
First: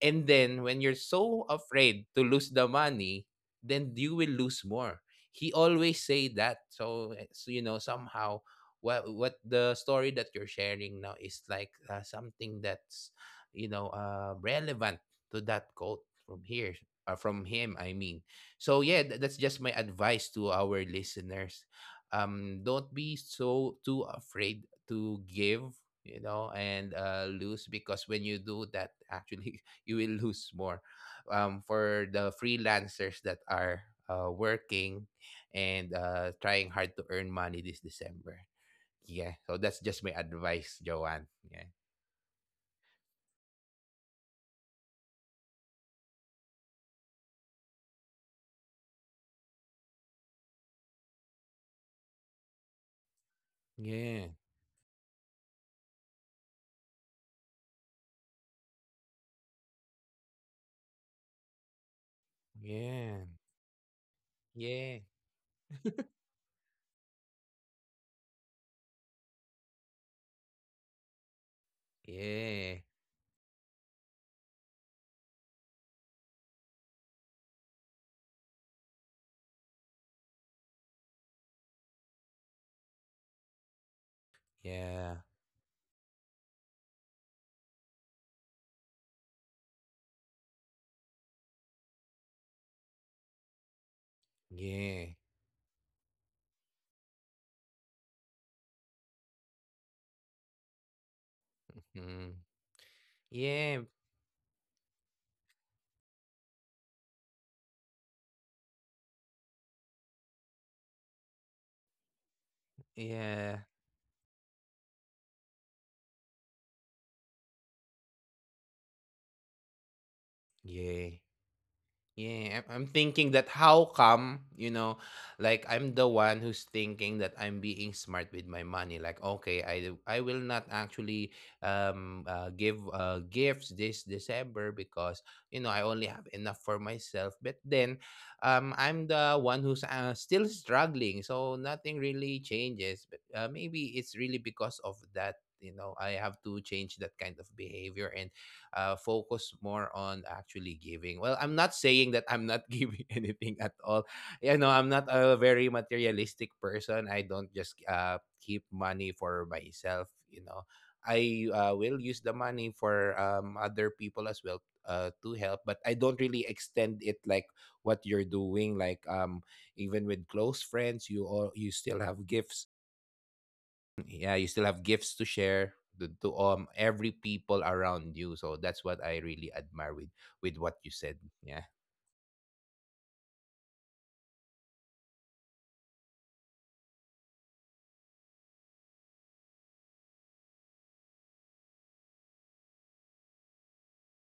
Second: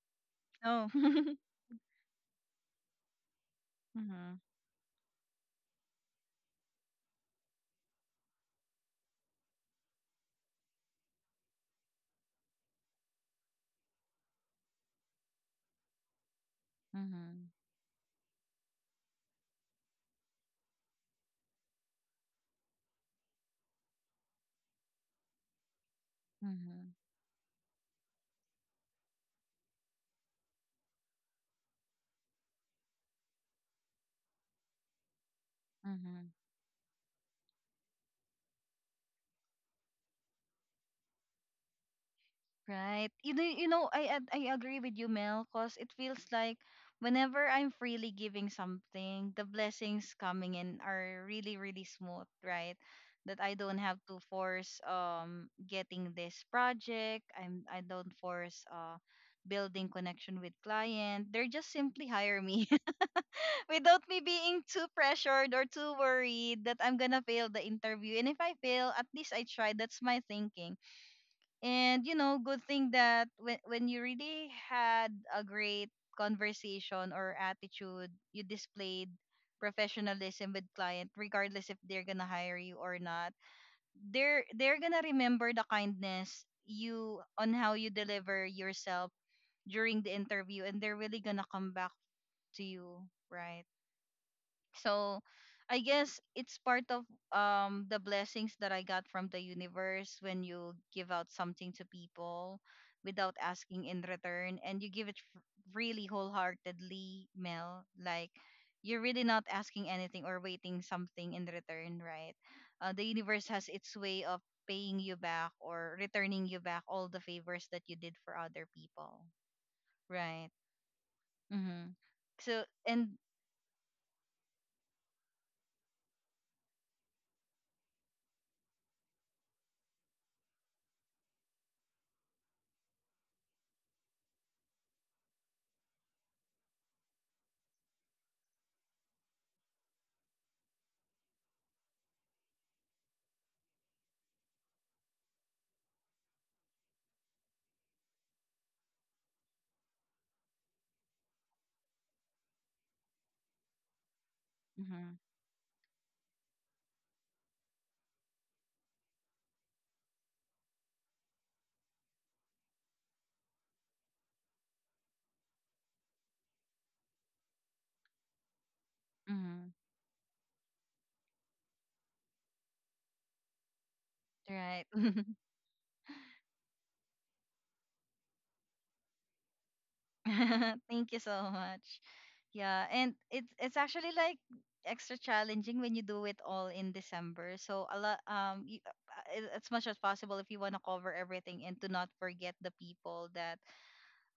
And then when
Oh.
you're so afraid to lose the money, then you
Mm-hmm.
will lose more. He always say that. So, you know, somehow what the story that you're sharing now is like something that's, you know, relevant to that quote from here, from
Mm-hmm.
him I mean. So yeah, that's just my advice to our listeners. Don't be so too afraid to give, you know, and
Mm-hmm.
lose, because when you do that actually you will lose more, for the freelancers that are working and
Mm-hmm.
trying hard to earn money this December. Yeah, so that's just my advice, Joanne. Yeah.
Right. You know, I agree with you, Mel, because it feels like whenever I'm freely giving something, the blessings coming in are really, really smooth, right? That I don't have
Yeah.
to force getting this project. I don't force building connection with client. They're just simply hire me
Yeah.
without me being too
Yeah.
pressured or too worried that I'm gonna fail the interview. And if I fail, at least I tried. That's my thinking, and you know, good
Yeah.
thing that when you really had a great conversation or attitude, you displayed professionalism with client, regardless if they're gonna hire you or not. They're gonna
Yeah.
remember the kindness you on how you deliver yourself during the interview, and they're really gonna come back to you, right?
Yeah.
So I guess it's part of the blessings that I got from the universe when you give out something to
Mm.
people without
Yeah.
asking in return and you give really wholeheartedly, Mel, like you're really not asking anything or waiting something in return, right? The universe
Yeah.
has its way of paying you back or returning you back all the favors that you did for other people, right?
Yeah.
Mhm.
Yeah,
So
I'm
and
thinking that how come, you know, like I'm the one who's thinking that I'm being smart with my money. Like, okay, I will not actually give gifts this December because you know I only have enough for myself. But then, I'm the one who's still struggling, so nothing really changes. But maybe it's really because of that. You know, I have to change that kind of behavior and focus more on actually giving. Well, I'm not saying that I'm not giving anything at all. You know, I'm not a
mhm.
very materialistic person. I don't just keep money for myself. You know, I will use the money for other people as well to help, but I don't really extend it like what you're doing. Like
Mhm.
even with close friends, you still have gifts. Yeah, you still have
Right.
gifts to share to every people around you. So that's what I really admire with what you said.
Thank you so
Yeah,
much. Yeah, and it's actually like extra challenging when you do it all in December. So a lot you, as much as possible if you want to cover everything and to not forget the people that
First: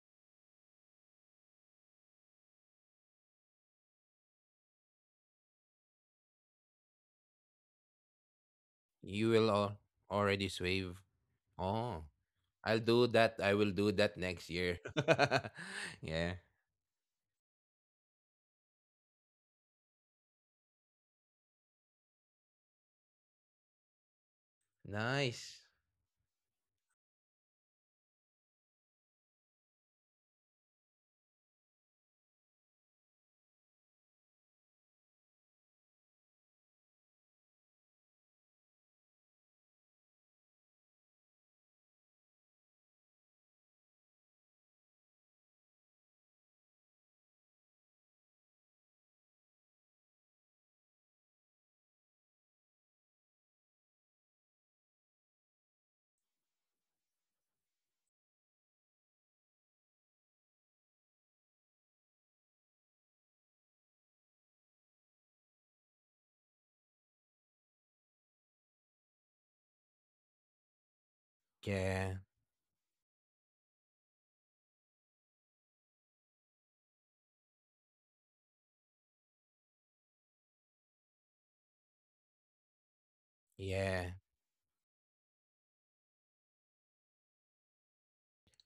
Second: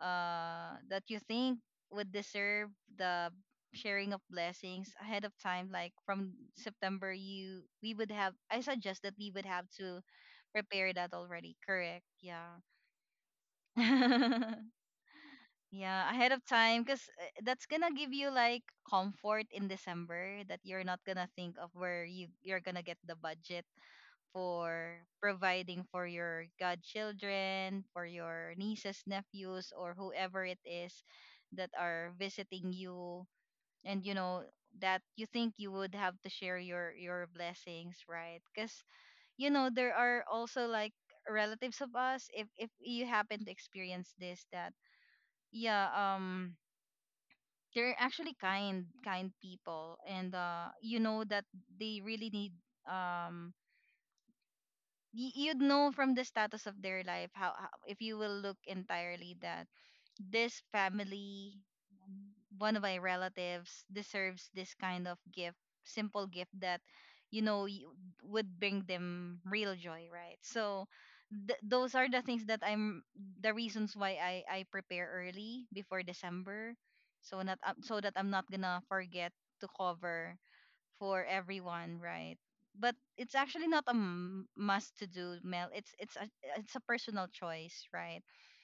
that you think would deserve the sharing of blessings ahead of time like from September you we would have I suggest that we
you
would
will
have
all
to
already
prepare
save.
that already.
Oh,
Correct. Yeah.
I'll do that. I will do that next year.
Yeah, ahead
Yeah.
of time because that's gonna give you like comfort in December that you're not gonna think of where you're gonna get the budget for
Nice.
providing for your godchildren, for your nieces, nephews, or whoever it is that are visiting you, and you know that you think you would have to share your blessings, right? Because you know there are also like relatives of us if you happen to experience this that yeah they're actually kind people and you know that they really need um you'd know from the status of their life how if you will look entirely that this family one of my relatives deserves this kind of gift, simple gift that you know you would bring them real joy, right? So those are
Yeah.
the things that I'm the reasons why I prepare early before December. So not so that I'm not gonna forget to cover for everyone, right? But it's actually not a
Yeah.
must to do, Mel. It's a it's a personal choice, right?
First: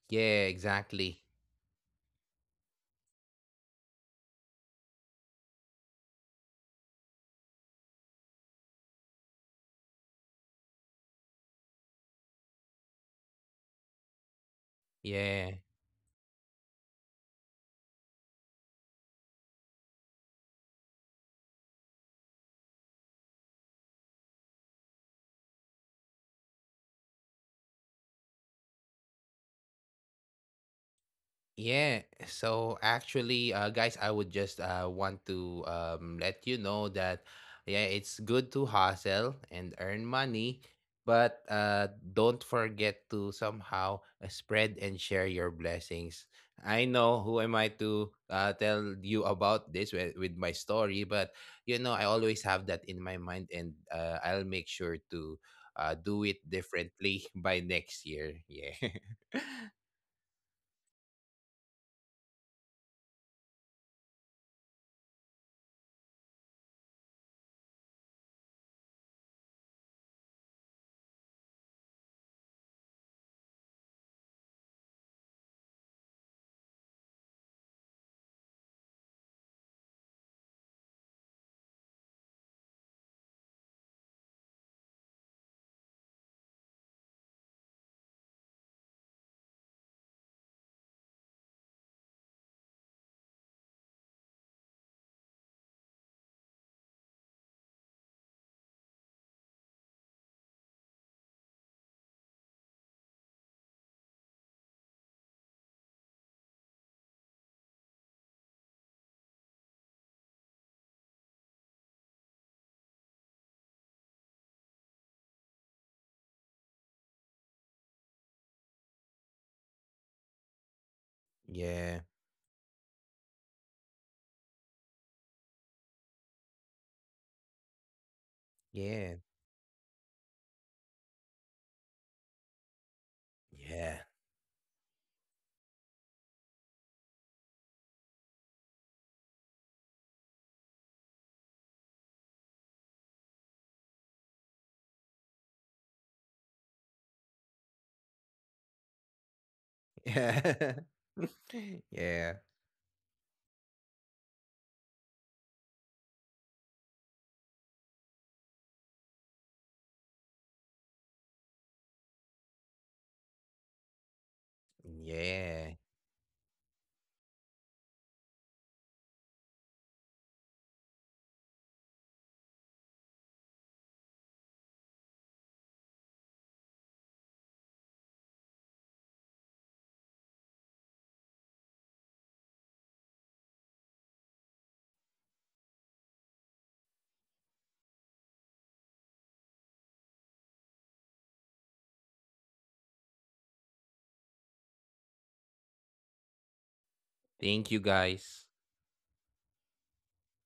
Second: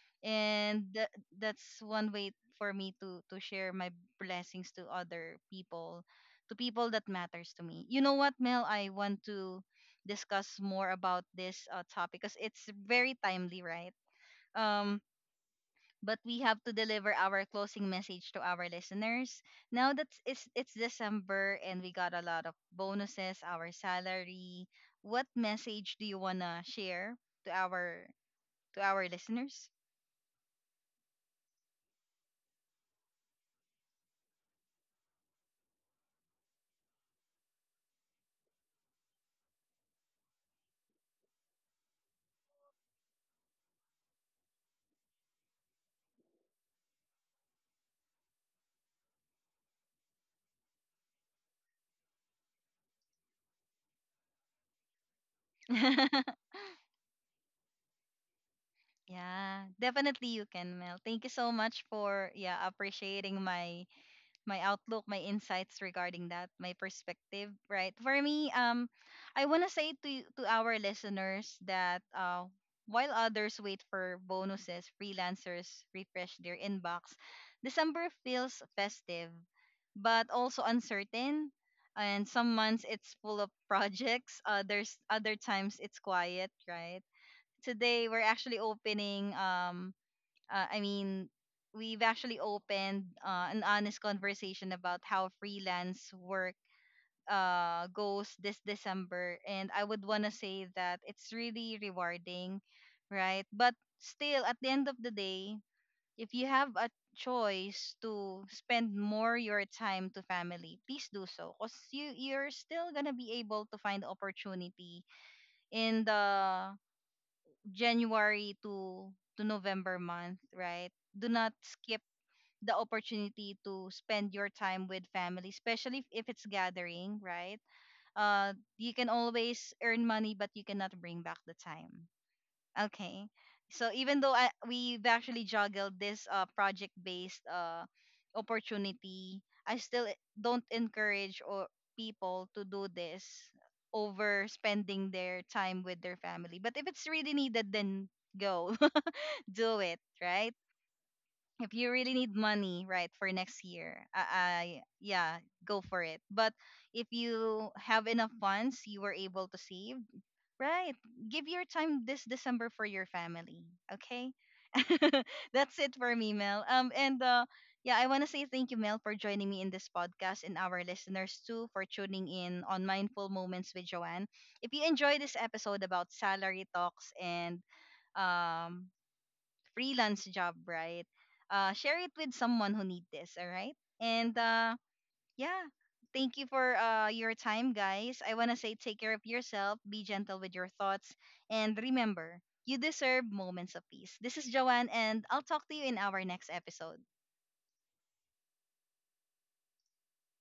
Yeah,
And
exactly.
that's one way for me to share my blessings to other people, to people that matters to me. You know what, Mel? I want to discuss more about this topic because it's very timely, right? Um,
Yeah.
but we have to deliver our closing message to our listeners. Now that's it's December and we got a lot of bonuses, our salary. What message do you wanna share to our to our listeners?
Yeah, so actually, guys, I would just want to let you know that, yeah, it's good to hustle and earn money, but don't forget to somehow spread and share your blessings. I know who am I to tell you about this with my story, but you know, I always have that in my mind, and I'll make sure to
Yeah,
do it differently by next year. Yeah.
definitely you can, Mel. Thank you so much for yeah appreciating my my outlook, my insights regarding that, my perspective, right? For me, I want to say to to our listeners that while others wait for bonuses, freelancers refresh their inbox. December feels festive, but also uncertain. And some months it's full of projects. Others, other times it's quiet, right? Today we're actually opening I mean, we've actually opened an honest conversation about how freelance work goes this December. And I would want to say that it's really rewarding, right? But still, at the end of the day, if you have a choice to spend more your time to family, please do so. Because you're still going to be able to find opportunity in the January to November month, right? Do not
yeah.
skip the opportunity to spend your time with family, especially if it's gathering, right? Uh, you can
Yeah.
always earn money, but you cannot bring back the time. Okay. So
Yeah.
even though we've actually juggled this project-based opportunity, I still don't encourage or people to do this over spending their time with their family. But if it's really needed, then go do it, right?
Yeah.
If you really
Yeah.
need money right for next year I yeah, go for it, but if you have enough funds you were able to save, right, give your time this December for your family. Okay.
Yeah.
That's it for me, Mel. And yeah, I want to say thank you, Mel, for joining me in this podcast and our listeners too for tuning in on Mindful Moments with Joanne. If you enjoy this episode about salary talks and um freelance job, right? Share it with someone who need this, all right? And yeah, thank you for your time, guys. I want to say take care of yourself, be gentle with your thoughts, and remember, you deserve moments of peace. This is Joanne, and I'll talk to you in our next episode.
Thank you guys.